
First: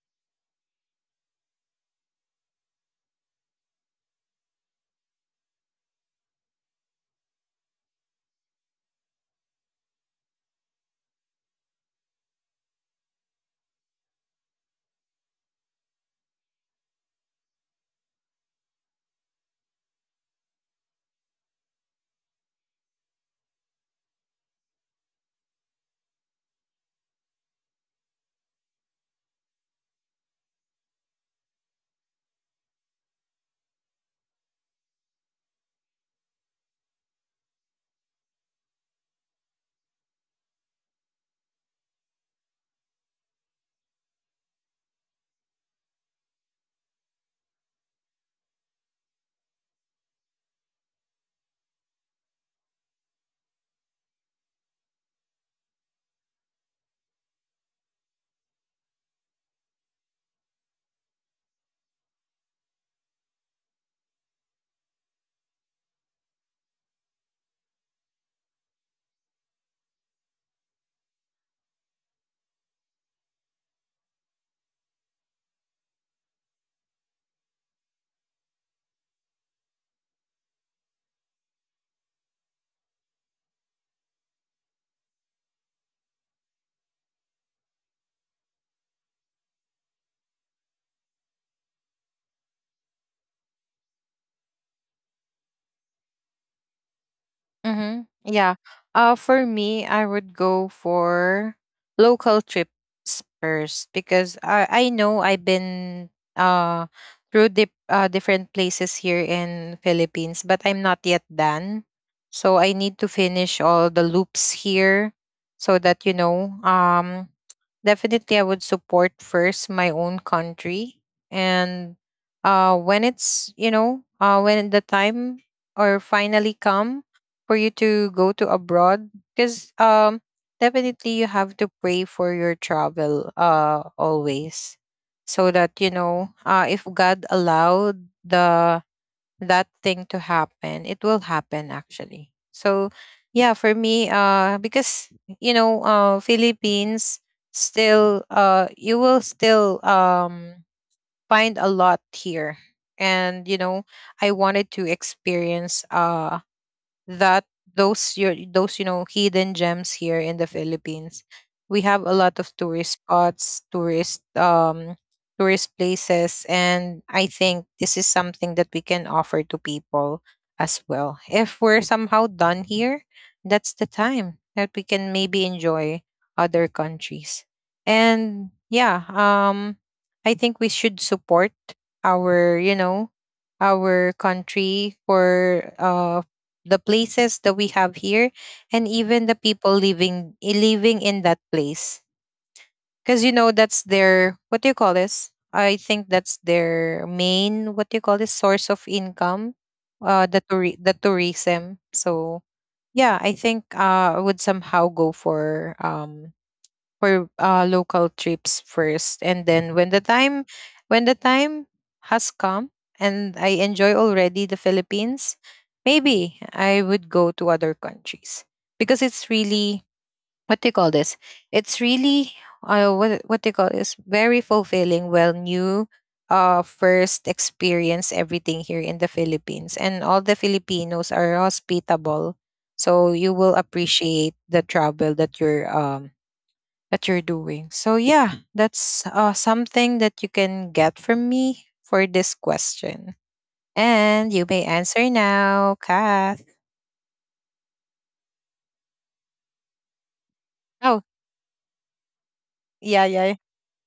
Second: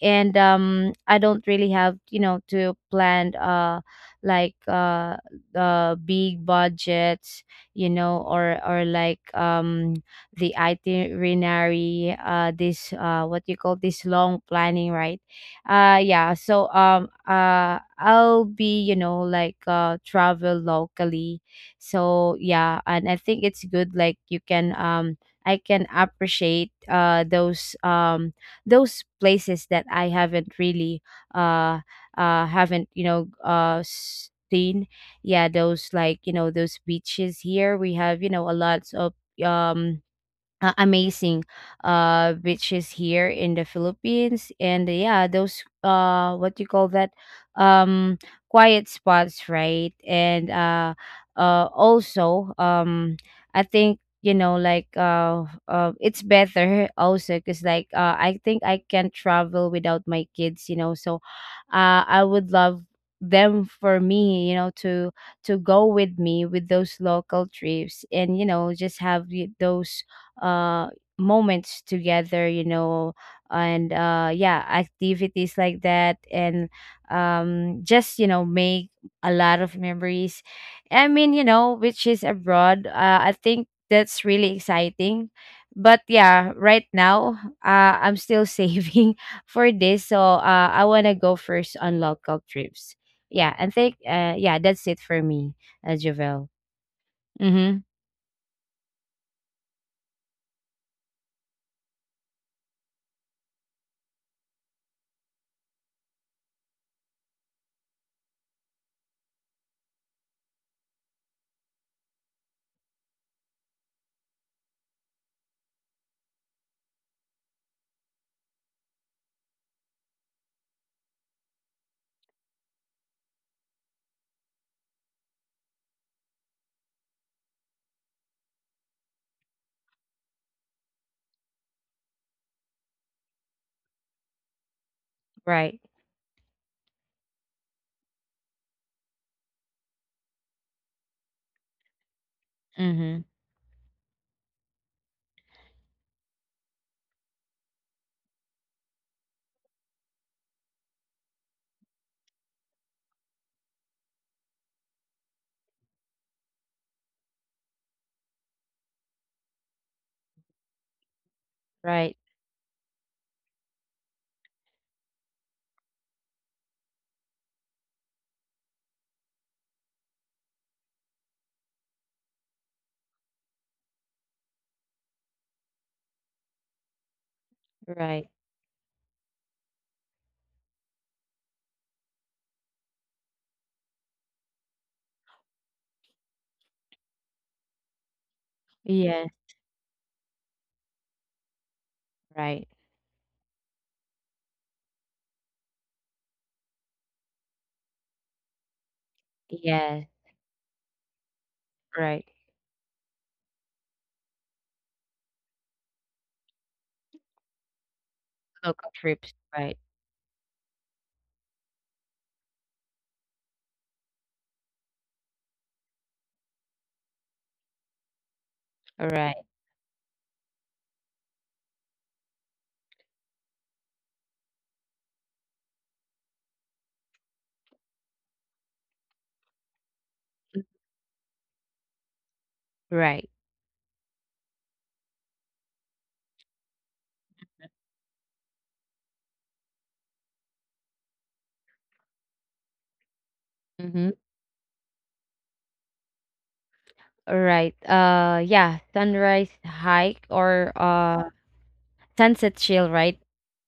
And I don't really have, you know, to plan like uh big budgets, you know, or like, the itinerary, this what you call this, long planning, right? I'll be, you know, travel locally. So yeah, and I think it's good, like you can I can appreciate those places that I haven't really uh haven't, you know, seen. Yeah, those, like, you know, those beaches here, we have, you know, a lot of um amazing beaches here in the Philippines. And yeah, those, uh, what do you call that, um quiet spots, right? And also, I think, you know, it's better (laughs) also, because I think I can travel without my kids, you know. So I would love them for me, you know, to go with me with those local trips and, you know, just have those uh moments together, you know. And activities like that. And just, you know, make a lot of memories. I mean, you know, which is abroad, I think that's really exciting. But yeah, right now, I'm still (laughs) saving for this. So I want to go first on local trips. Yeah, and think, yeah, that's it for me. Javel. Mm-hmm.
Mm-hmm. Yeah. For me, I would go for local trips first because I know I've been uh through different places here in Philippines, but I'm not yet done. So I need to finish all the loops here so that you know definitely I would support first my own country. And when it's you know when the time or finally come for you to go to abroad. Because definitely you have to pray for your travel always, so
Right.
that you know if god allowed the that thing to happen, it will happen actually. So
Mm-hmm.
yeah, for me, because you know Philippines still you will still find a lot here. And you know I wanted to experience that those, your those, you know, hidden gems here in the Philippines. We have a
Right.
lot of tourist spots, tourist places, and I think this is something that we can offer to people as well. If we're somehow done here, that's the time that we can maybe enjoy other countries.
Right.
And yeah, I think we should support our, you know, our country for the places that we have here, and even the
Yes,
people living in that place,
right.
because you know that's their, what do you call this, I think that's their main, what do you call this, source of income,
Yes,
the tourism.
right.
So yeah, I think I would somehow go for local trips
Local
first,
trips,
and then
right.
when the time, when the time has come, and I enjoy already the Philippines, maybe I would go to other countries, because it's
Alright,
really, what do you call this, it's really what do you call this, very fulfilling, well new, first experience everything here in the Philippines, and all the Filipinos are hospitable. So you
right.
will appreciate the travel that you're doing. So yeah, that's something that you can get from me for this question.
Mhm.
And you may answer now, Kath.
Alright. Yeah, sunrise hike or
Oh,
sunset
yeah,
chill,
yeah.
right?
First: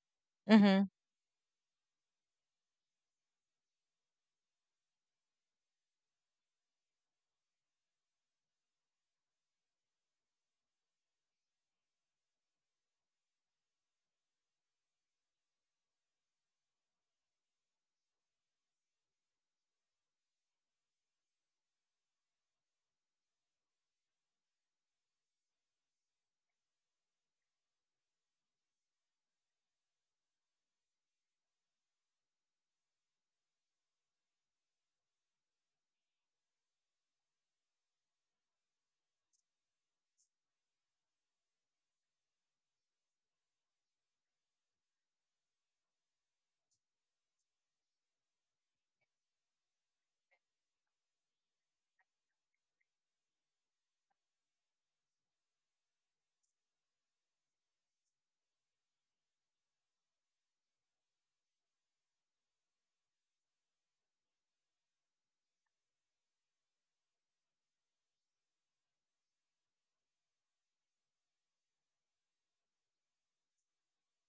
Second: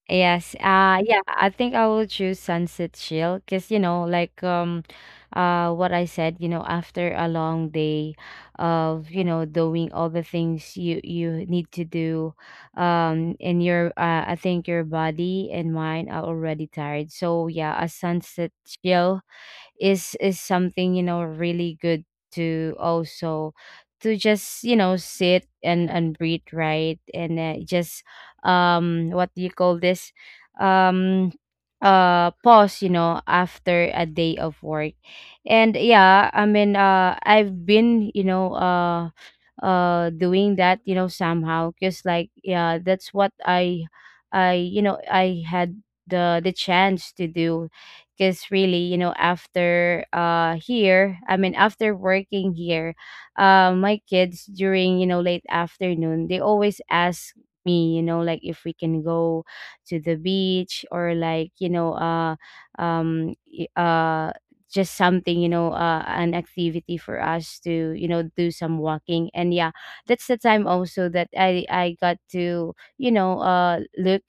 Yes.
Mm-hmm.
Yeah, I think I will choose sunset chill, because, you know, like, what I said, you know, after a long day of, you know, doing all the things you you need to do, in your I think your body and mind are already tired. So yeah, a sunset chill is something, you know, really good to also to just, you know, sit and breathe, right? And just, what do you call this, um pause, you know, after a day of work. And yeah I mean I've been, you know, doing that, you know, somehow, because like yeah, that's what I you know, I had the chance to do, because really, you know, after here, I mean, after working here, my kids, during, you know, late afternoon, they always ask me, you know, like if we can go to the beach, or like, you know, um y- uh just something, you know, an activity for us to, you know, do some walking. And yeah, that's the time also that I got to, you know, look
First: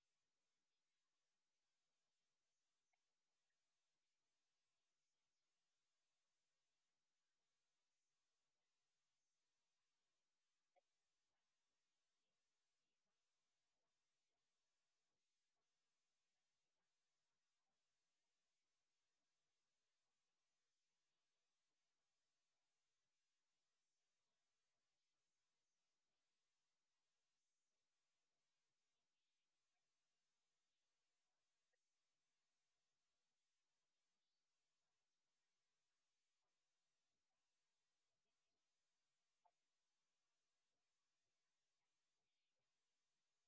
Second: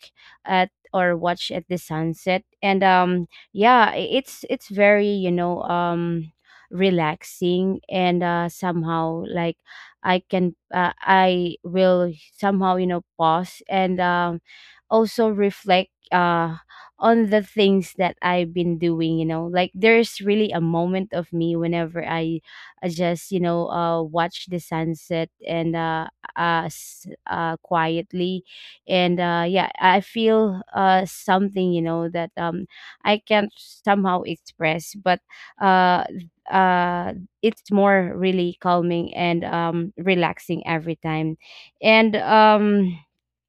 at or watch at the sunset. And yeah, it's very, you know, relaxing. And somehow, like I will somehow, you know, pause. And also reflect on the things that I've been doing, you know, like there's really a moment of me whenever I just, you know, watch the sunset. And quietly. And yeah, I feel something, you know, that I can't somehow express, but uh uh it's more really calming and, relaxing every time. And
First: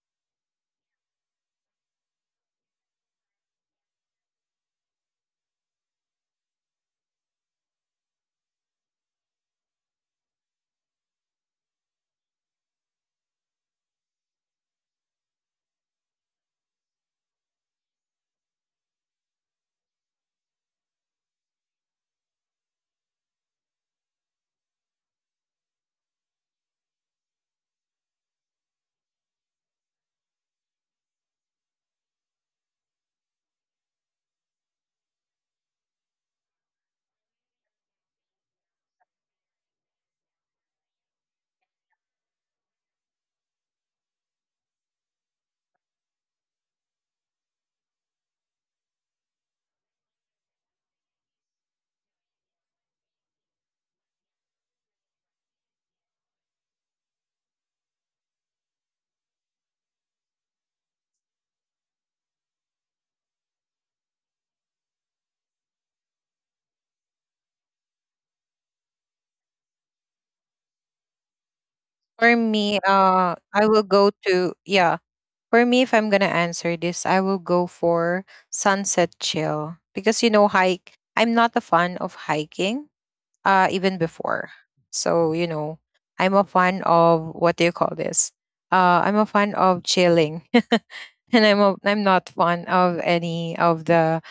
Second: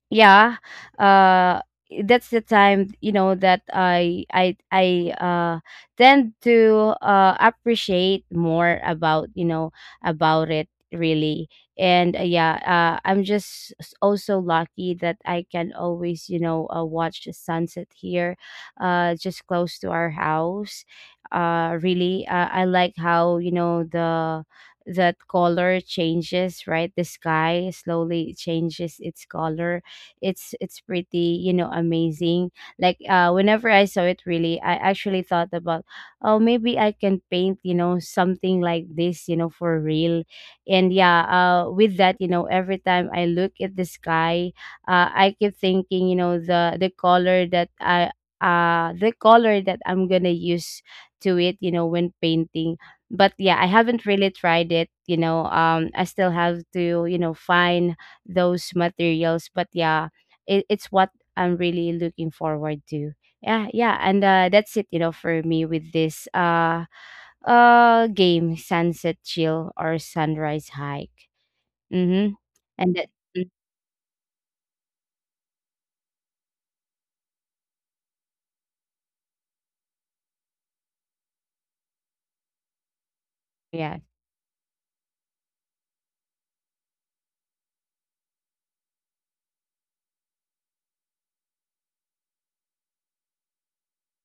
yeah uh that's the time, you know, that I tend to appreciate more, about, you know, about it really. And yeah, I'm just also lucky that I can always, you know, watch the sunset here, just close to our house. Really I like how, you know, the that color changes, right? The sky slowly changes its color. It's pretty, you know, amazing, like whenever I saw it. Really, I actually thought about, oh, maybe I can paint, you know, something like this, you know, for real. And with that, you know, every time I look at the sky, I keep thinking, you know, the color that I the color that I'm gonna use to it, you know, when painting. But yeah, I haven't really tried it, you know. I still have to, you know, find those materials. But yeah, it, it's what I'm really looking forward to. Yeah, yeah, and, that's it, you know, for me, with this game, Sunset Chill or Sunrise Hike.
For
Mm-hmm.
me,
And that, mm,
I will go to, yeah. For me, if I'm gonna answer this, I will go for sunset chill, because you know hike, I'm not a fan of hiking even
yeah,
before. So, you know, I'm a fan of, what do you call this? I'm a fan of chilling. (laughs) And I'm a, I'm not fan of any of the,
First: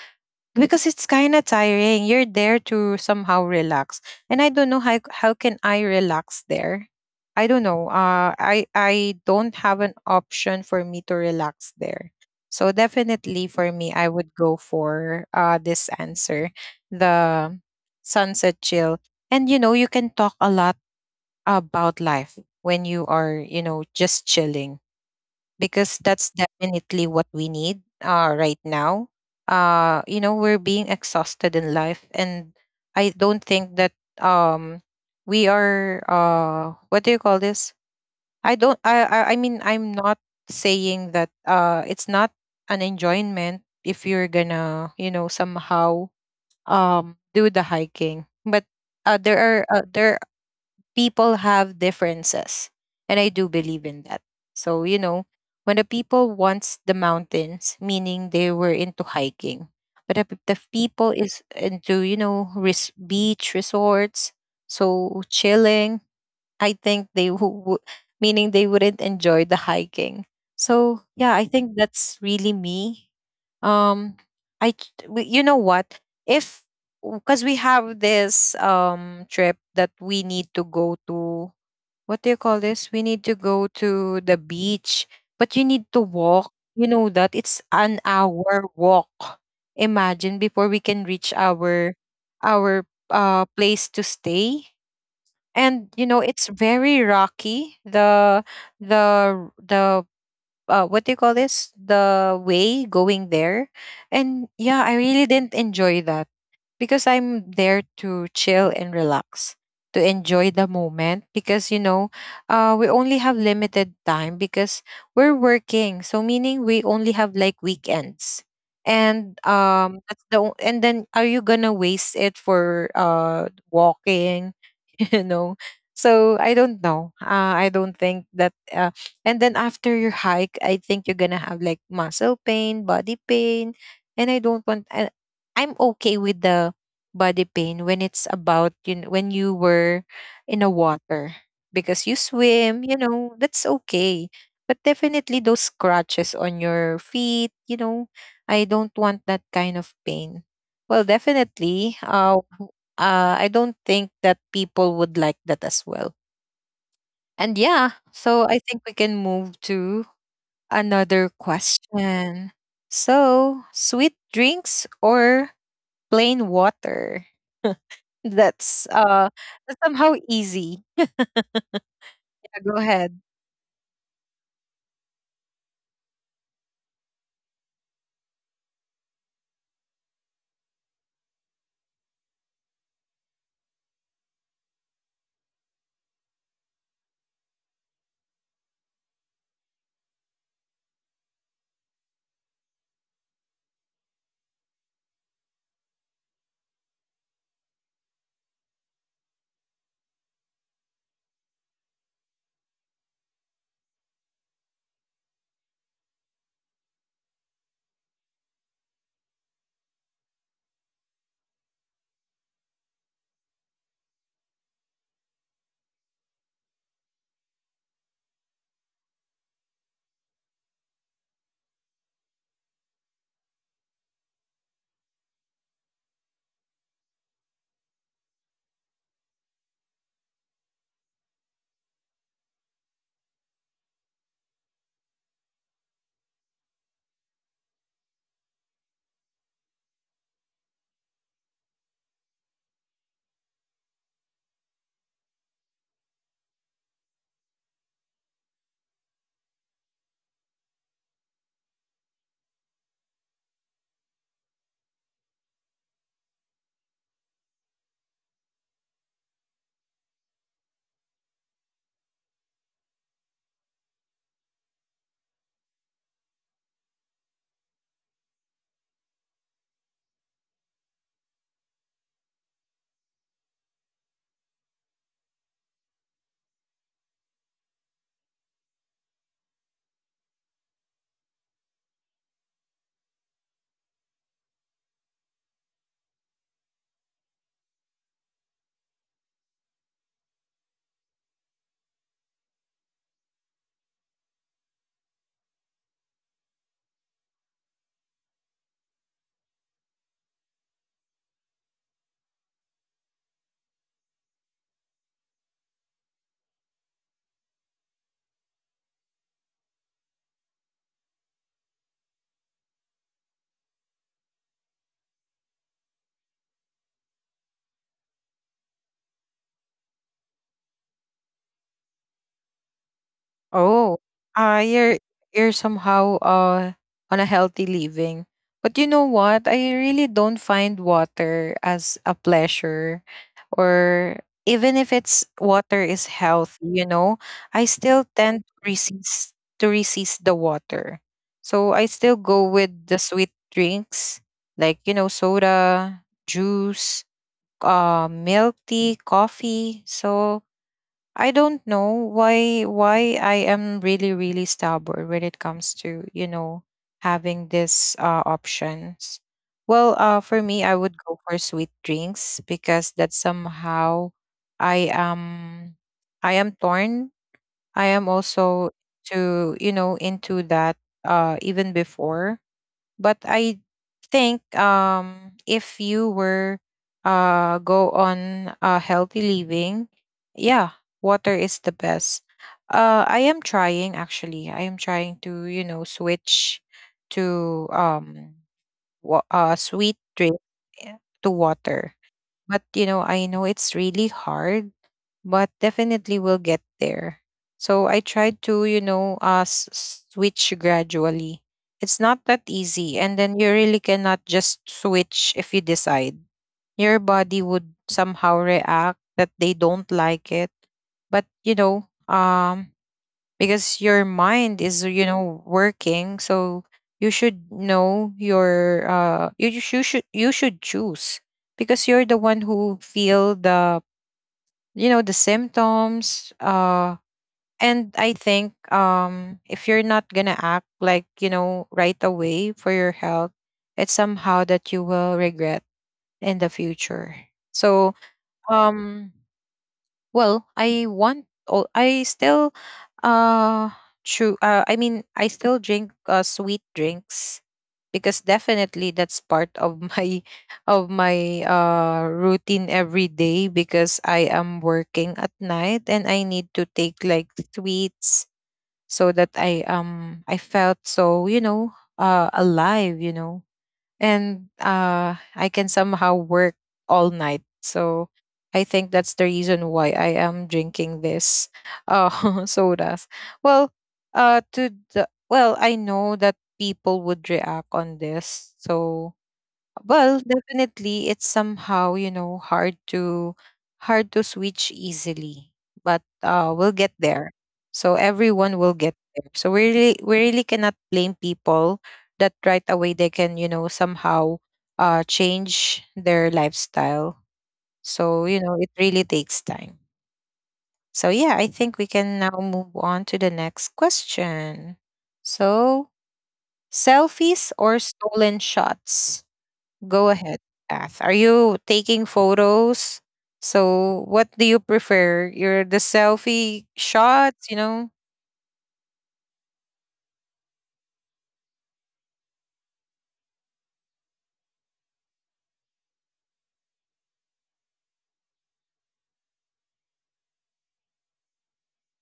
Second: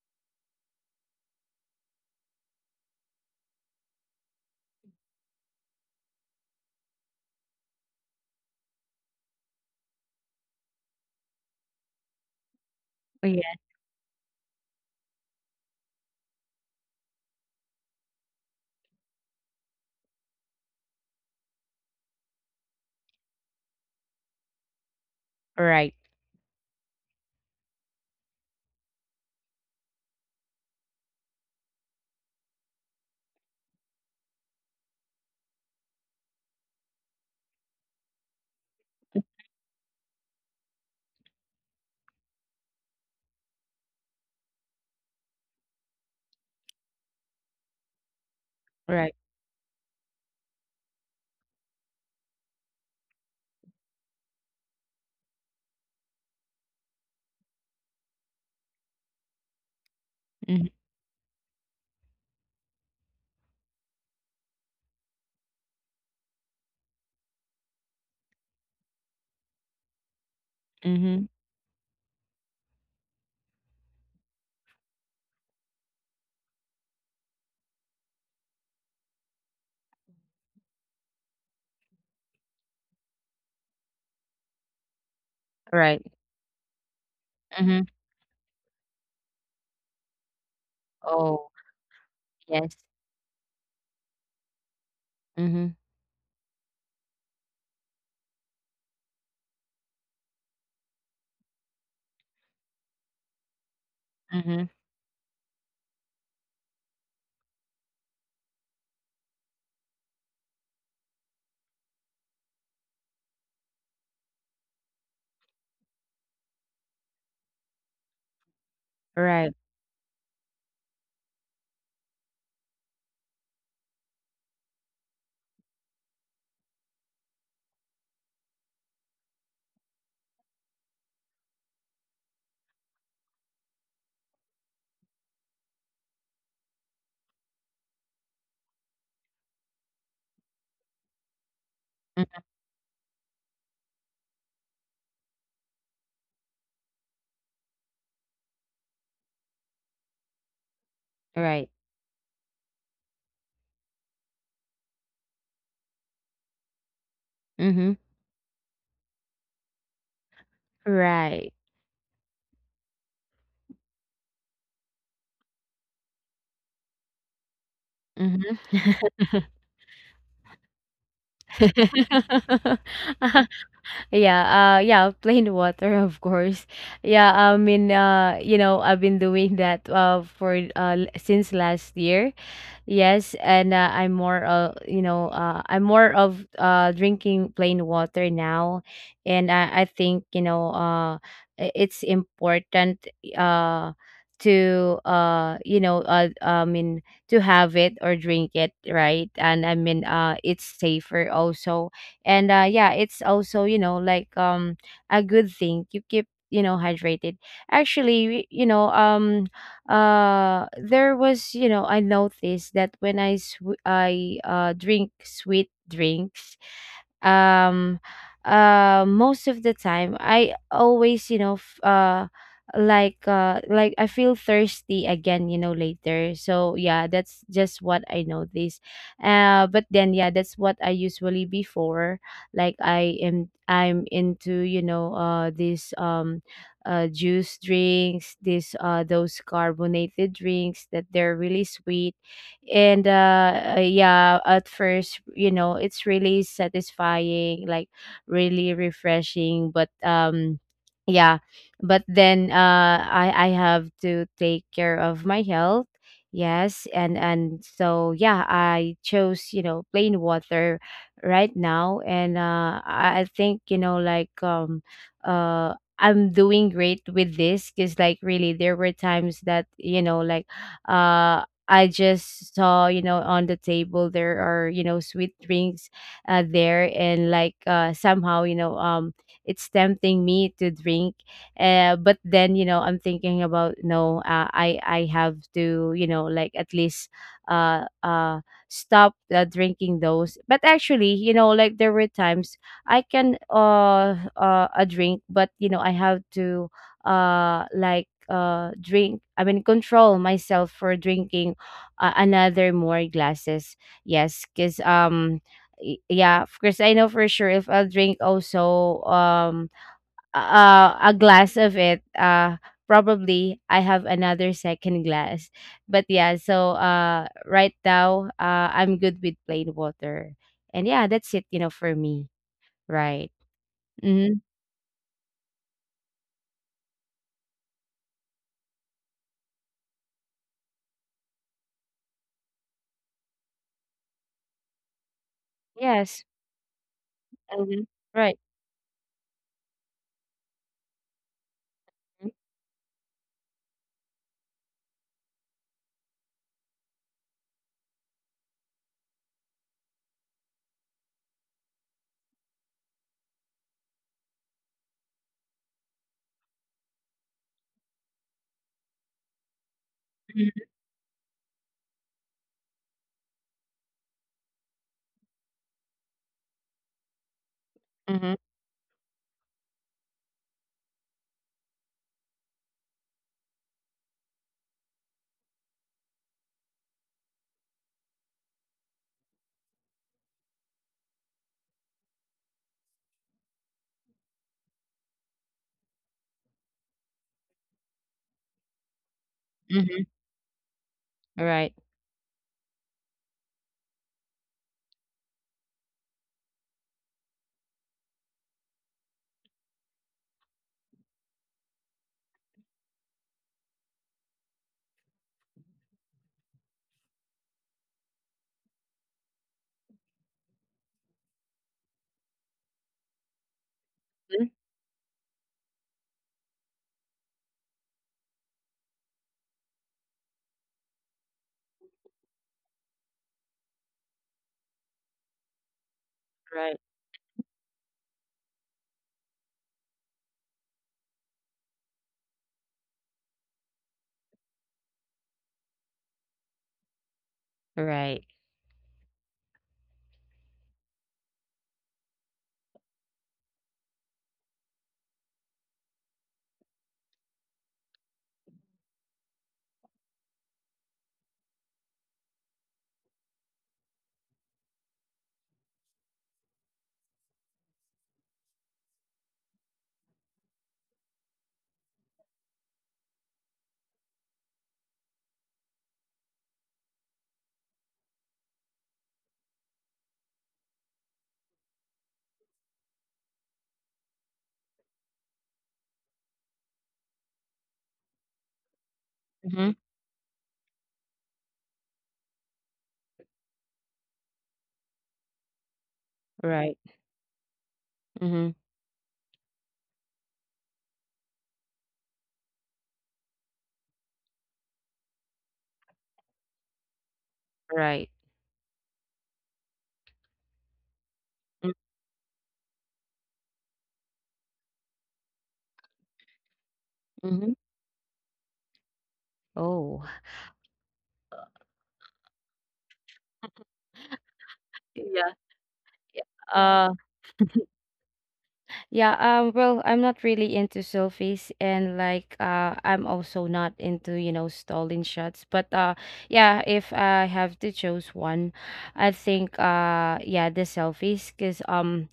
because it's kind of tiring. You're there to somehow relax, and I don't know how can I relax there. I don't know. I don't have an option for me to relax there. So
oh, yeah,
definitely for me, I would go for this answer, the sunset chill. And you can talk a lot about life when you are just chilling,
right,
because that's definitely what we need, right now. We're being exhausted in life, and I don't think that um we are, what do you call this? I don't. I mean, I'm not saying that it's not an enjoyment if you're gonna, somehow, do the hiking, but
right,
there, people have differences. And I do believe in that. So, when the people wants the mountains, meaning they were into hiking. But if the
mm-hmm,
people is into, beach resorts, so chilling, I think who- meaning they wouldn't enjoy the hiking. So
mm-hmm,
yeah, I think that's really me. Um, you know what? If because we have this trip that we need to go to, what do you call this? We need to go to the beach, but you
right,
need to walk. You know that
mm-hmm.
it's an hour walk. Imagine before we can
Oh,
reach our
yes,
our place to stay.
mm-hmm,
And it's very rocky, the what do you call this, the way going there.
mm-hmm,
And yeah, I really didn't enjoy that, because I'm there to chill and relax, to enjoy the moment. Because, we only have limited time because we're working. So, meaning we only have like weekends. And
right,
and then are you gonna waste it for walking, (laughs) you know? So I don't know. I don't think that. And then after your hike, I think you're gonna have like muscle pain, body pain. And I don't want. I'm okay with the body pain when it's about, when you were in a water, because you
mm,
swim. That's okay, but definitely those scratches on your feet. I don't want that kind of pain. Well,
right,
definitely, I don't think that people would like that as well. And
mm-hmm,
yeah, so I think we can move to
right.
another question. So, sweet drinks or plain water? (laughs)
Mm-hmm.
That's uh that's somehow easy. (laughs) Yeah, go ahead.
(laughs) Yeah, yeah, plain water (laughs) of course. Yeah, I mean, you know, I've been doing that since last year. Yes, and, I'm more of, you know, I'm more of, drinking plain water now. And I think, you know, it's important uh, to you know, I mean to have it or drink it, right? And I mean, it's safer also. And yeah, it's also, you know, like, a good thing, you keep, you know, hydrated. Actually, you know, there was, you know, I noticed that when I drink sweet drinks, um most of the time I always, you know, like I feel thirsty again, you know, later. So yeah, that's just what I noticed. But then yeah, that's what I usually before, like I'm into, you know, this, juice drinks, this, those carbonated drinks that they're really sweet. And yeah, at first, you know, it's really satisfying, like really refreshing, but, yeah, but then, I have to take care of my health. Yes, and so yeah, I chose, you know, plain water right now. And I think, you know, like, uh I'm doing great with this, because like really there were times that, you know, like uh I just saw, you know, on the table there are, you know, sweet drinks there. And like, somehow, you know, it's tempting me to drink. But then, you know, I'm thinking about, no, I have to, you know, like at least uh uh stop, drinking those. But actually, you know, like there were times I can, a drink, but you know, I have to drink, I mean control myself for drinking another more glasses. Yes, because yeah, of course I know for sure if I'll drink also a glass of it probably I have another second glass. But yeah, so right now I'm good with plain water. And yeah, that's it, for me. Right.
Oh,
Mhm.
uh, you're you're somehow, on a healthy living. But you know what? I really don't find water as a pleasure. Or even if it's water
Yes.
is healthy,
Mhm.
I still
Right.
tend to resist the water. So I
Mhm.
still go with the sweet drinks, like, soda, juice, milk tea, coffee. So I don't know why I am really, really stubborn when it comes to, having these, options. Well, for me, I would go for sweet drinks, because that somehow I am I am torn. I am
Mhm.
also, to you know into that, even before. But I think, if you were, go on, healthy living, yeah, water is the best. I am trying, actually. I am trying to, switch to, sweet
Mhm.
drink, eh, to
Right.
water. But, I know it's really hard, but definitely we'll get there. So I tried to, switch gradually. It's not that easy. And then you really cannot just switch if you decide. Your body would somehow react that they don't like it. But, because your mind is, working. So you should know you should choose, because you're the one who feel the you know the symptoms, and I think, if you're not gonna act, like, right away for your health, it's somehow that you will regret in the future. So,
Right.
um well, I want. Oh, I still. Uh, True. I mean, I still drink, sweet drinks, because definitely that's part of my (laughs) of my routine every day, because I am working at night and I need to take like sweets, so that I felt so, alive, and, I can somehow work all night. So I think that's the reason why I am drinking this, (laughs) sodas. Well, I know that people would react on this. So,
Mhm.
well, definitely it's somehow, hard to switch easily. But
Right.
we'll get there. So
Mhm.
everyone will get there. So we really cannot blame people that right away they can, somehow, change their lifestyle.
Right.
So, it really takes time. So yeah, I
Mm,
think we can now move on to the next question. So,
Mhm.
selfies or stolen shots?
Oh.
Go ahead, Kath. Are you taking photos? So, what do you
Yeah.
prefer? Your the selfie
Uh
shots, you know?
yeah, well, I'm not really into selfies, and like I'm also not into, stalling shots, but yeah, if I have to choose one, I think yeah, the selfies cuz um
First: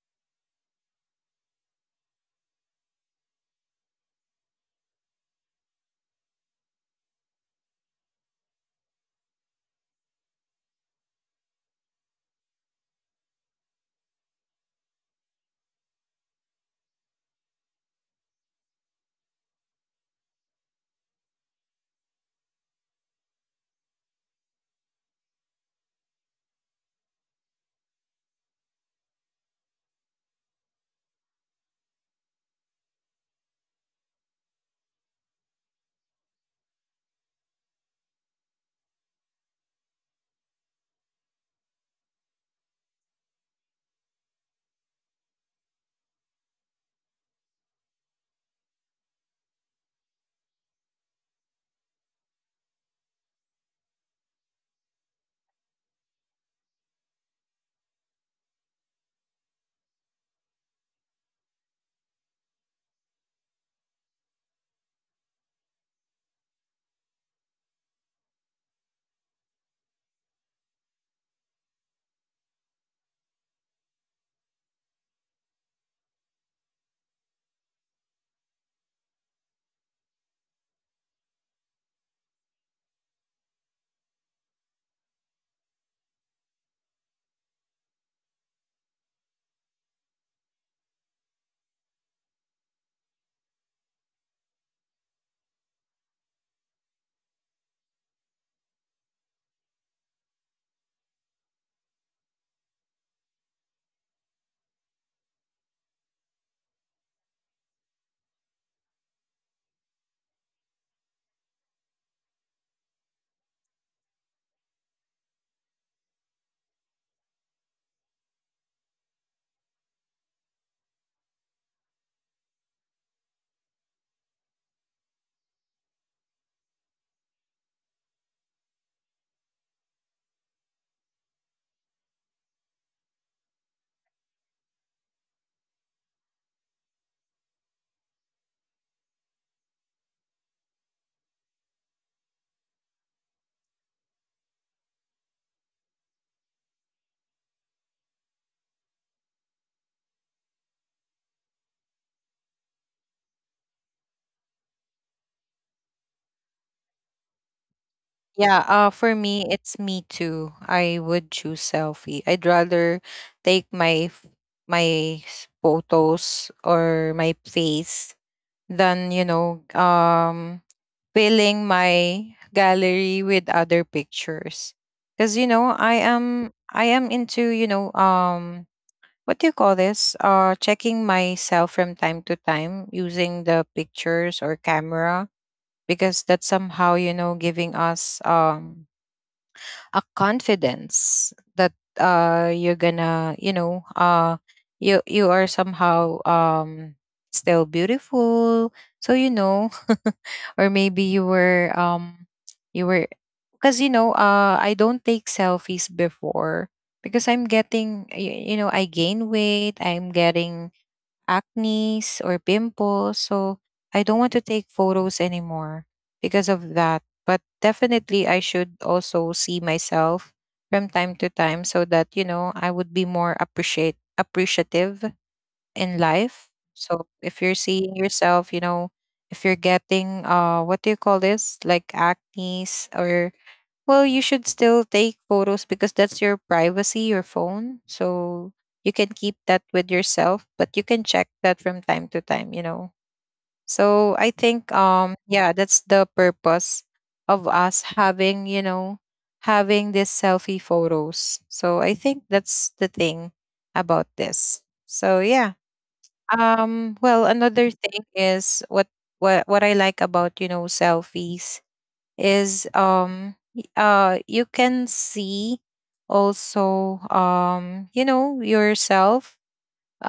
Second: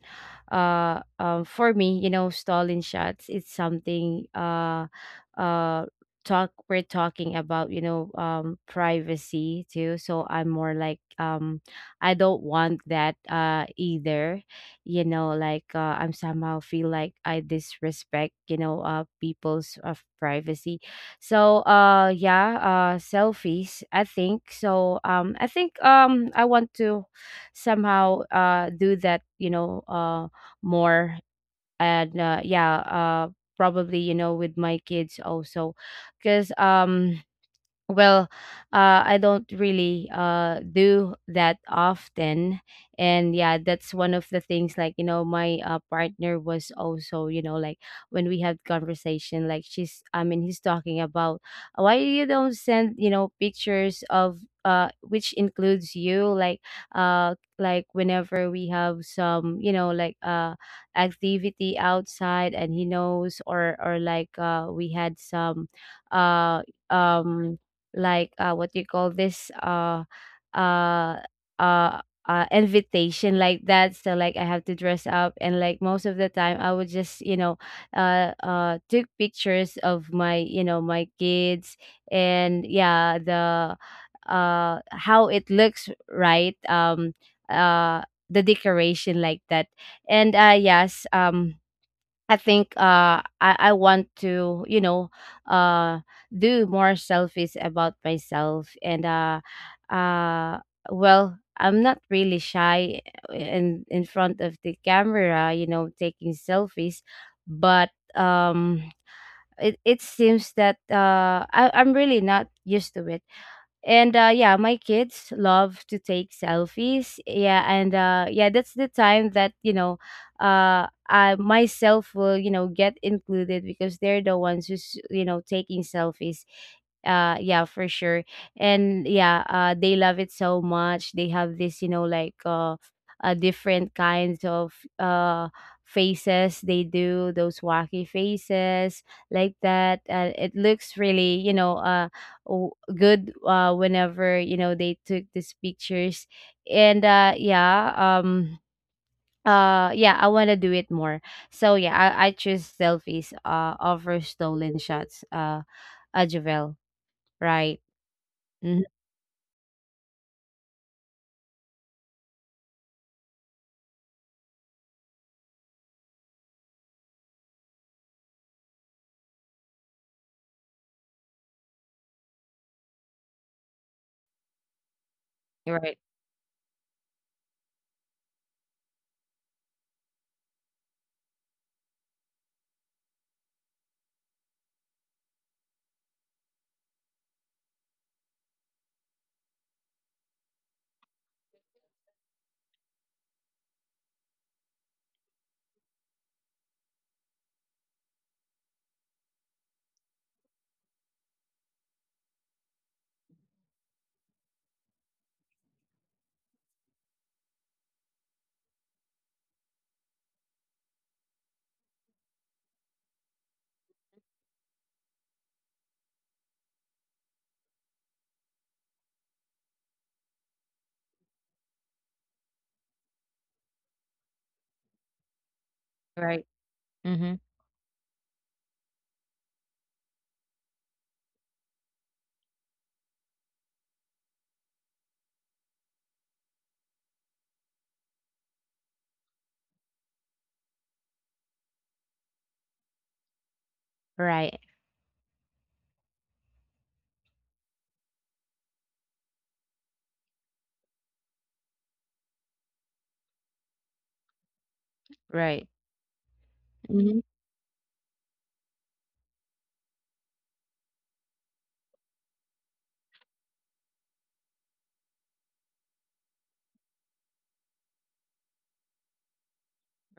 uh um for me, stalling shots, it's something uh talk we're talking about, privacy too. So I'm more like I don't want that either. Like, I'm somehow feel like I disrespect people's of privacy. So yeah. Selfies, I think so. Um, I think I want to somehow do that more. And yeah, probably, with my kids also, because well, I don't really do that often. And yeah, that's one of the things, like, my partner was also, like, when we had conversation, like, she's, I mean, he's talking about why you don't send, pictures of, which includes you, like whenever we have some, like, activity outside, and he knows, or like, we had some, uh, um like, what you call this, uh uh invitation like that, so like, I have to dress up. And like, most of the time I would just took pictures of my you know my kids. And yeah, the how it looks, right? Uh the decoration, like that. And yes. Um, I think I want touh do more selfies about myself, and uh well, I'm not really shy in front of the camera, taking selfies. But it seems that I'm really not used to it. And yeah, my kids love to take selfies. Yeah, and yeah, that's the time that I myself will get included because they're the ones who's taking selfies, yeah, for sure. And yeah, they love it so much. They have this, like, different kinds of faces. They do those wacky faces like that. It looks really, w- good whenever, they took these pictures. And yeah. um yeah, I want to do it more. So yeah, I choose selfies over stolen shots, Javel. Right.
Yeah,
Hmm.
for me, it's me too. I would choose selfie. I'd rather take my f- my s- photos or my face than, filling my gallery with other pictures. Cuz I am into, what do you call this? Checking myself from time to time using the pictures or camera, because that's somehow, giving us, a confidence that, you're gonna, you are somehow, still beautiful. So, (laughs) Or maybe you were, you were because, I don't take selfies before, because I'm getting, I gain weight. I'm getting acnes or pimples, so I don't want to take photos anymore because of that. But definitely I should also see myself from time to time, so that, I would be more appreciate appreciative in
Right.
life. So
Mm-hmm.
if you're seeing yourself, if you're getting, what do you call this, like acnes, or, well, you should still take photos, because that's your privacy, your phone. So you can keep that with yourself, but you can check that from time to time. So I
Right.
think, yeah, that's the purpose of us having these selfie photos. So I think that's the thing about this. So yeah.
Right. Mm-hmm.
Well, another thing is what, I like about, selfies is, you can see also, yourself,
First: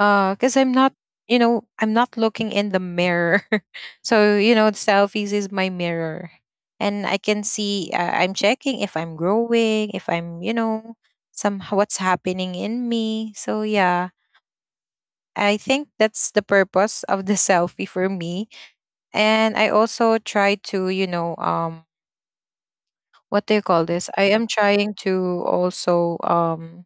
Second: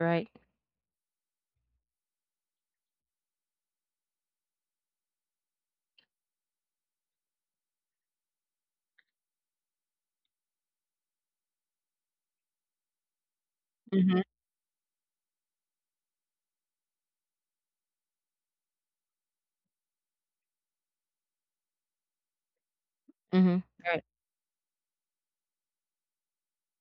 Right.
because I'm not looking in the mirror. (laughs) So, selfies is my mirror. And I can see, I'm checking if I'm growing, if I'm, some, what's happening in me. So yeah,
Mm-hmm.
I think that's the purpose of the (laughs) selfie for me. And I also try to, what do you
Mm-hmm.
call this?
Right.
I am trying to also,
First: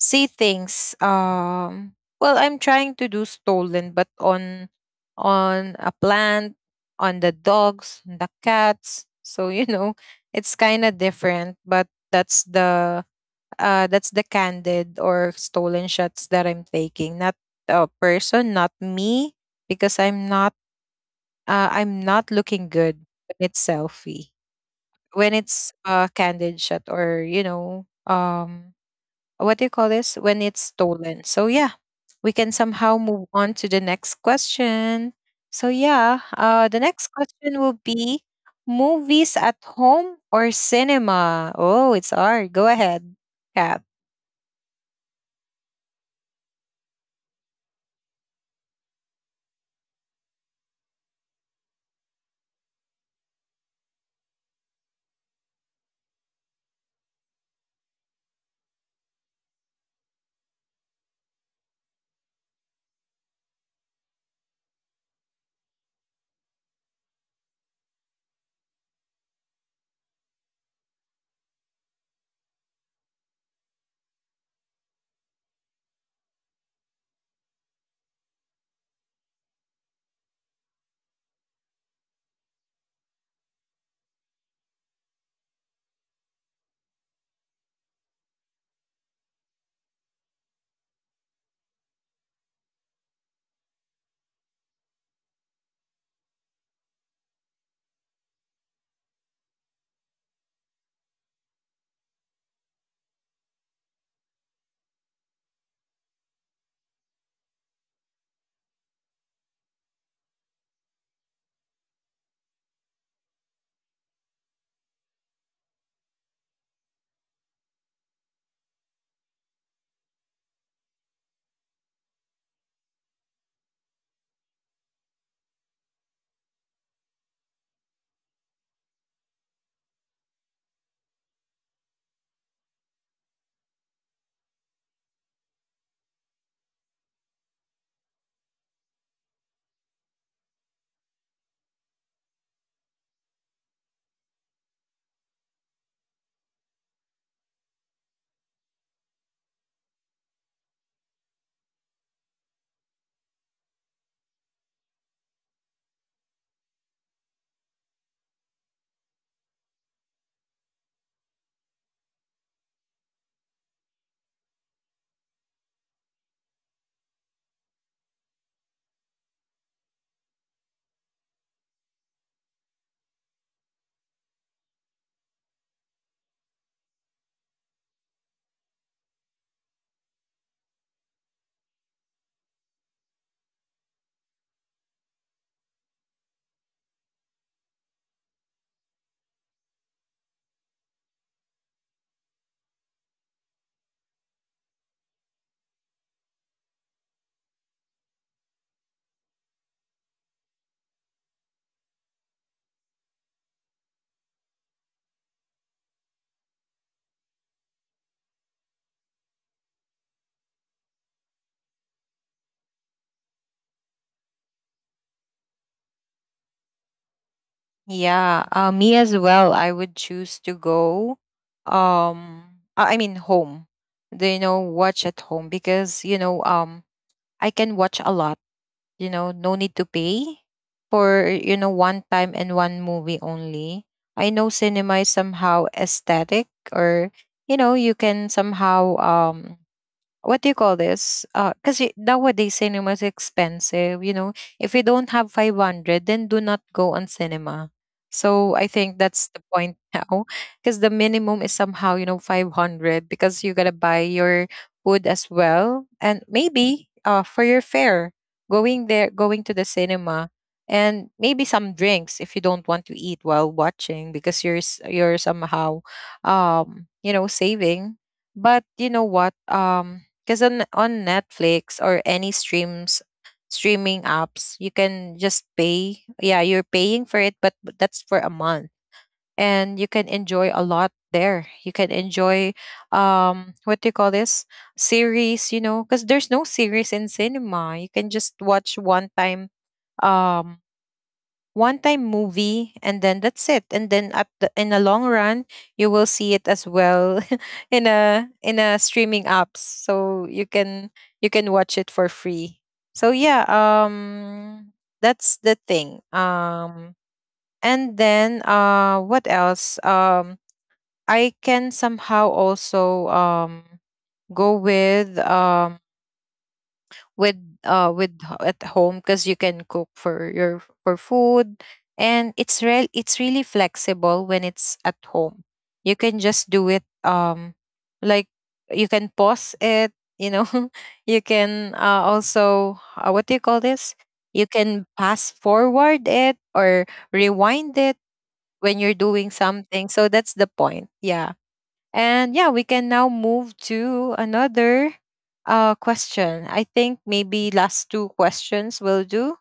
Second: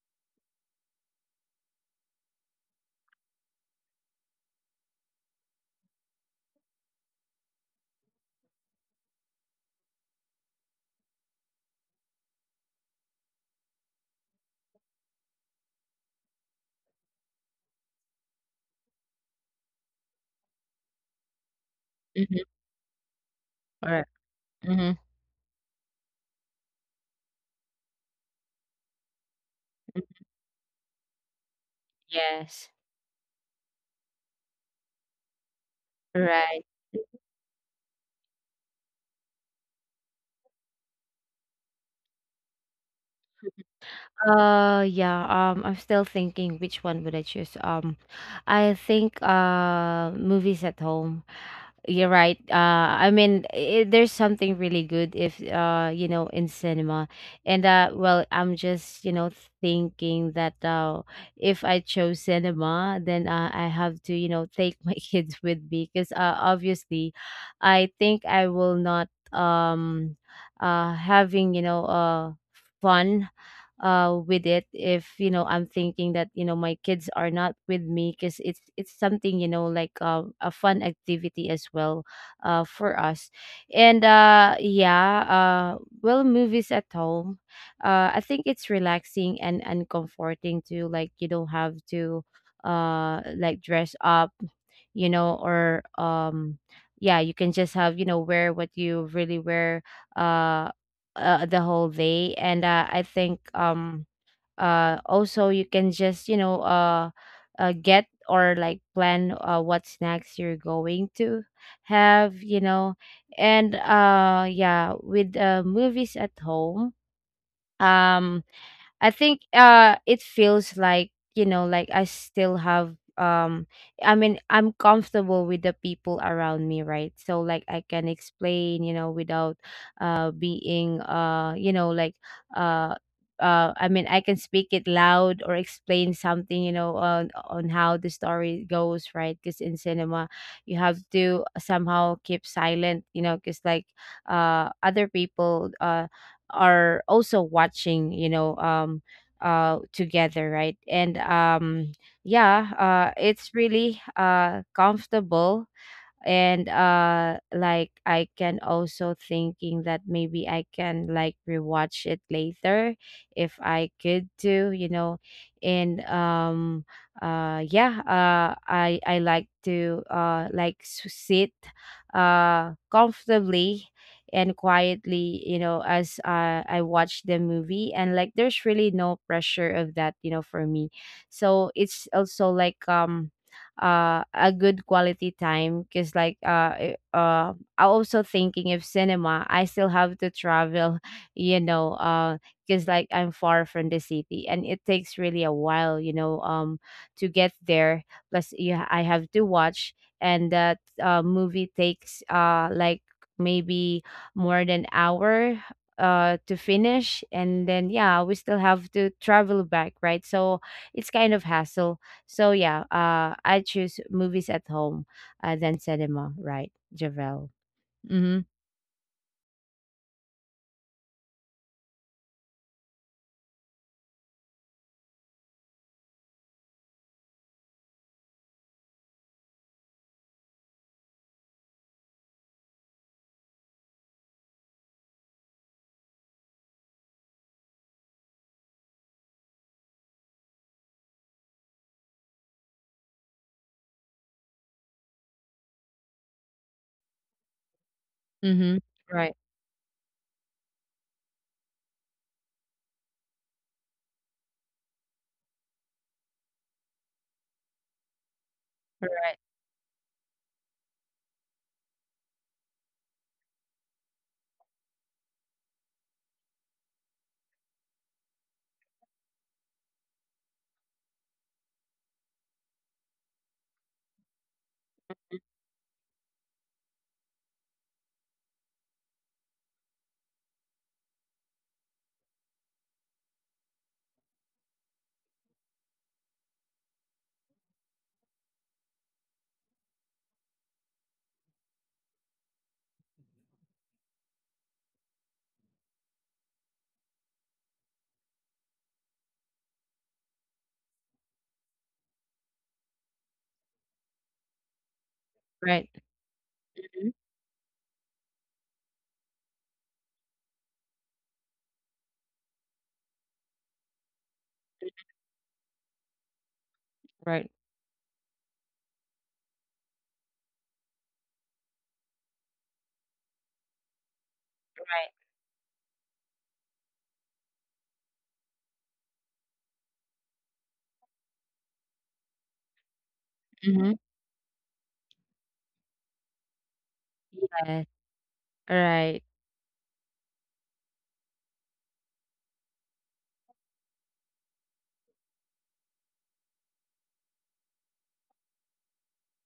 see things. Well, I'm trying to do stolen, but on, a plant, on the dogs, on the cats. So, it's kind of different, but that's the candid or stolen shots that I'm taking. Not a person, not me, because I'm not
Mm-hmm.
looking good when it's
Right.
selfie.
Mm-hmm.
When it's a candid shot, or, what do you call this, when it's stolen. So yeah, we can
Yes.
somehow move on to the next question. So yeah,
Right.
the next question will be movies at home or cinema. Oh, it's hard. Go ahead, Cap.
Yeah, I'm still thinking which one would I choose. I think movies at home. You're right. I mean, I there's something really good if in cinema. And well, I'm just, thinking that if I chose cinema, then I have to, take my (laughs) kids with me, because obviously I think I will not having, fun with it, if, I'm thinking that, my kids are not with me, because it's something, like, a fun activity as well for us. And yeah. Well, movies at home, I think it's relaxing and comforting. To like, you don't have to like dress up, or yeah, you can just have, wear what you really wear uh the whole day. And I think also, you can just get, or like, plan what snacks you're going to have And yeah, with movies at home, um I think it feels like, like, I still have, I mean, I'm comfortable with the people around me, right? So like, I can explain, without being uh I mean, I can speak it loud, or explain something, on how the story goes, right? Because in cinema, you have to somehow keep silent, because, like, other people are also watching together, right? And yeah, it's really comfortable. And like, I can also thinking that maybe I can like rewatch it later if I could do. And yeah, I like to like sit comfortably and quietly, as I watch the movie. And like, there's really no pressure of that, for me. So it's also like, a good quality time, because like, I'm also thinking, if cinema, I still have to travel (laughs) you know uh because like, I'm far from the city, and it takes really a while, to get there. Plus yeah, I have to watch, and that movie takes like maybe more than hour to finish, and then yeah, we still have to travel back, right? So it's kind of hassle. So yeah, I choose movies at home than cinema, right, Javel? Mm-hmm.
Yeah, me as well. I would choose to go, um I mean home. Do you know watch at home, because, I can watch a lot, no need to pay for, one time and one movie only. I know cinema is somehow aesthetic, or, you can somehow, what do you call this? Because nowadays cinema is expensive. If you don't have 500, then do not go on cinema. So I
Mm-hmm.
think
Right.
that's the point (laughs) now. Because the minimum is somehow, 500, because you got to buy your food as well. And maybe, for your fare, going there,
Right.
going to the cinema. And maybe some drinks if you don't want to eat while watching, because you're somehow, saving. But you know what? Because on, Netflix or any streams streaming apps, you can just pay. Yeah, you're paying for it, but that's for a month. And you can enjoy a lot there. You can enjoy, what do you call this? Series, because there's no series in cinema. You can just watch um one time movie, and then that's it. And then in the long run, you will see it as well (laughs) in a streaming apps, so you can watch it for free. So yeah, that's the
Right.
thing,
Mm-hmm.
and then, what else, I can somehow also, go with um with
Right.
uh with h- at home, because you can cook for your for food, and it's really flexible when it's at
Right.
home. You can just do it, like you can pause it, you know (laughs) you can, also, what do you call
Mm-hmm.
this, you can pass forward it, or rewind
Yes.
it, when you're
Right.
doing something. So that's the point, yeah. And yeah, we can now move to another, question. I think maybe last two questions will do,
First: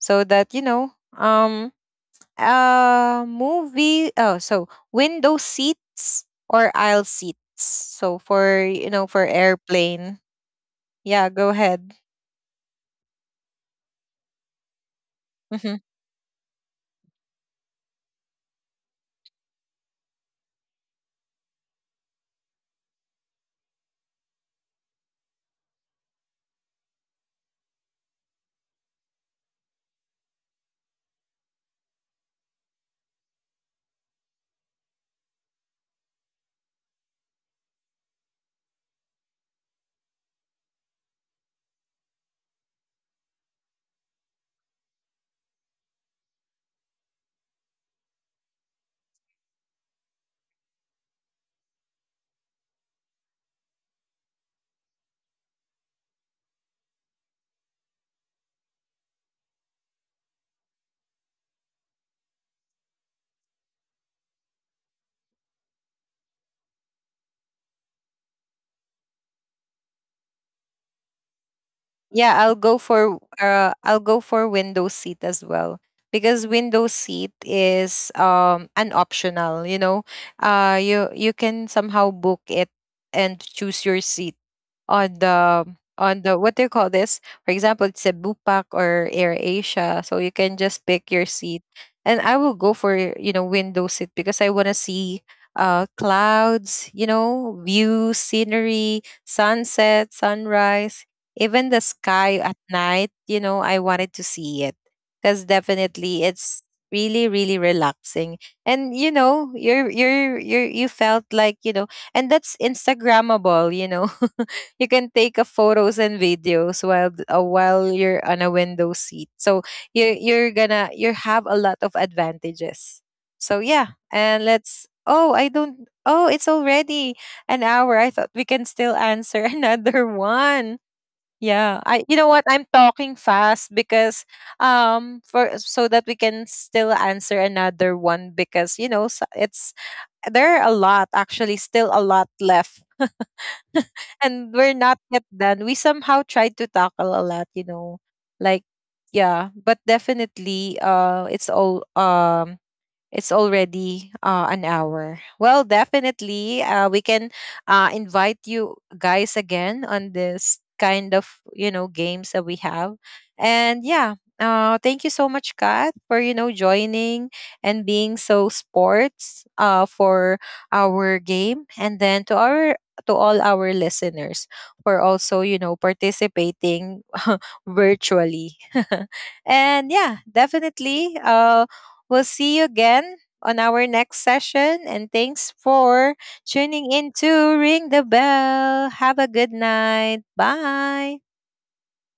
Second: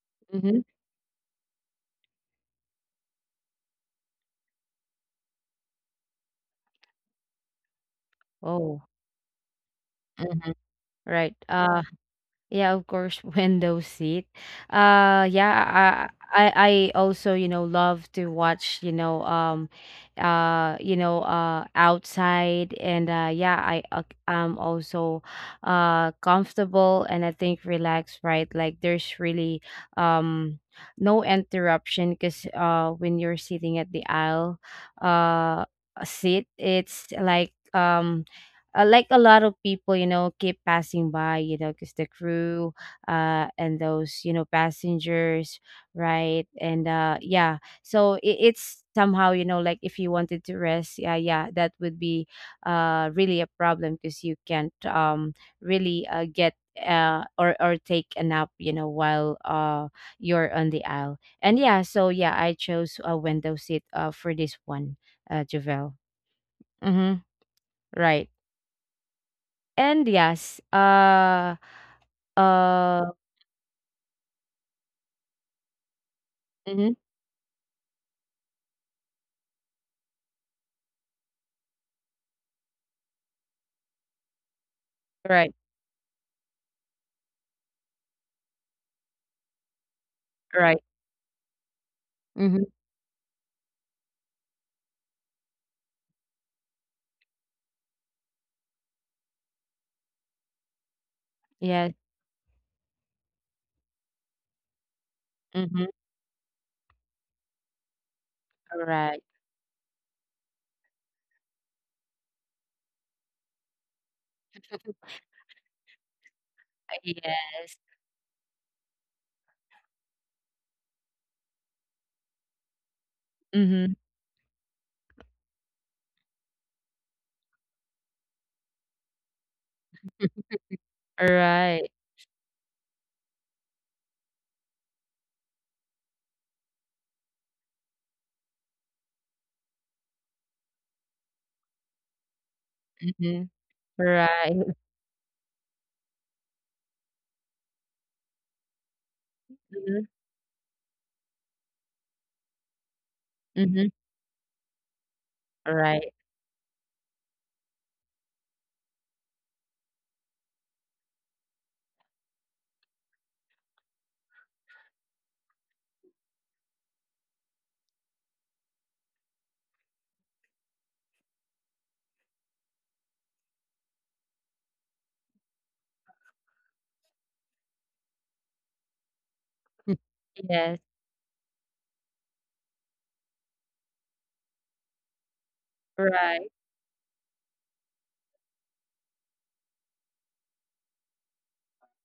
so that,
Mm-hmm.
movie. Oh, so window seats or aisle seats. So for,
Oh.
you know, for airplane.
Mm-hmm. Right.
Yeah, go ahead.
Yeah, of course, (laughs) window seat. Uh
Mm-hmm.
yeah, I also, love to watch, outside, and yeah, I'm also comfortable, and I think relaxed, right? Like, there's really um no interruption because when you're sitting at the aisle uh seat. It's like, like, a lot of people, keep passing by, because the crew, and those, passengers, right? And yeah, so it's somehow, like, if you wanted to rest, yeah, yeah, that would be really a problem, because you can't really get, or take a nap, while you're on the aisle. And yeah, so yeah, I chose a window seat for this one, Javel. Mm-hmm. Right. And yes,
Yeah, I'll
uh,
go for window seat as well, because
mhm,
window seat is, an optional, you know. You can somehow book it and choose your seat on
right,
the, what do you call this? For example, it's a Bupak or Air Asia, so you can
right,
just pick your seat. And I will
mhm,
go for, window seat, because I want to see, clouds, view, scenery, sunset, sunrise, even the
yes,
sky at night, I wanted to see it, because
mhm,
definitely it's really, really relaxing. And
right,
you are, you felt like, and that's instagrammable, (laughs) You can take a photos and videos while uh,
yes,
while you're on a window seat, so you you're gonna you have a lot of advantages. So yeah,
mhm,
and let's oh I don't oh it's already an hour. I thought we can still answer (laughs) another one. Yeah,
right,
I you know what? I'm talking fast because, for so that we can still answer another one, because you know s- it's there are a lot, actually, still a lot left.
mhm,
(laughs) And
right,
we're not yet done. We somehow tried to tackle a lot. Like, yeah, but
mhm,
definitely it's all, it's
mhm,
already, an hour. Well,
right,
definitely, we can, invite you guys again on this kind of, games that we have, and yeah. Thank you so much, Kat, for, joining and being so sports, for our game, and then to our to all our listeners for also, participating (laughs) virtually, (laughs) and
(laughs)
yeah,
yes,
definitely. We'll see you again on our next session. And thanks for
right.
tuning in to Ring the Bell. Have a good night. Bye.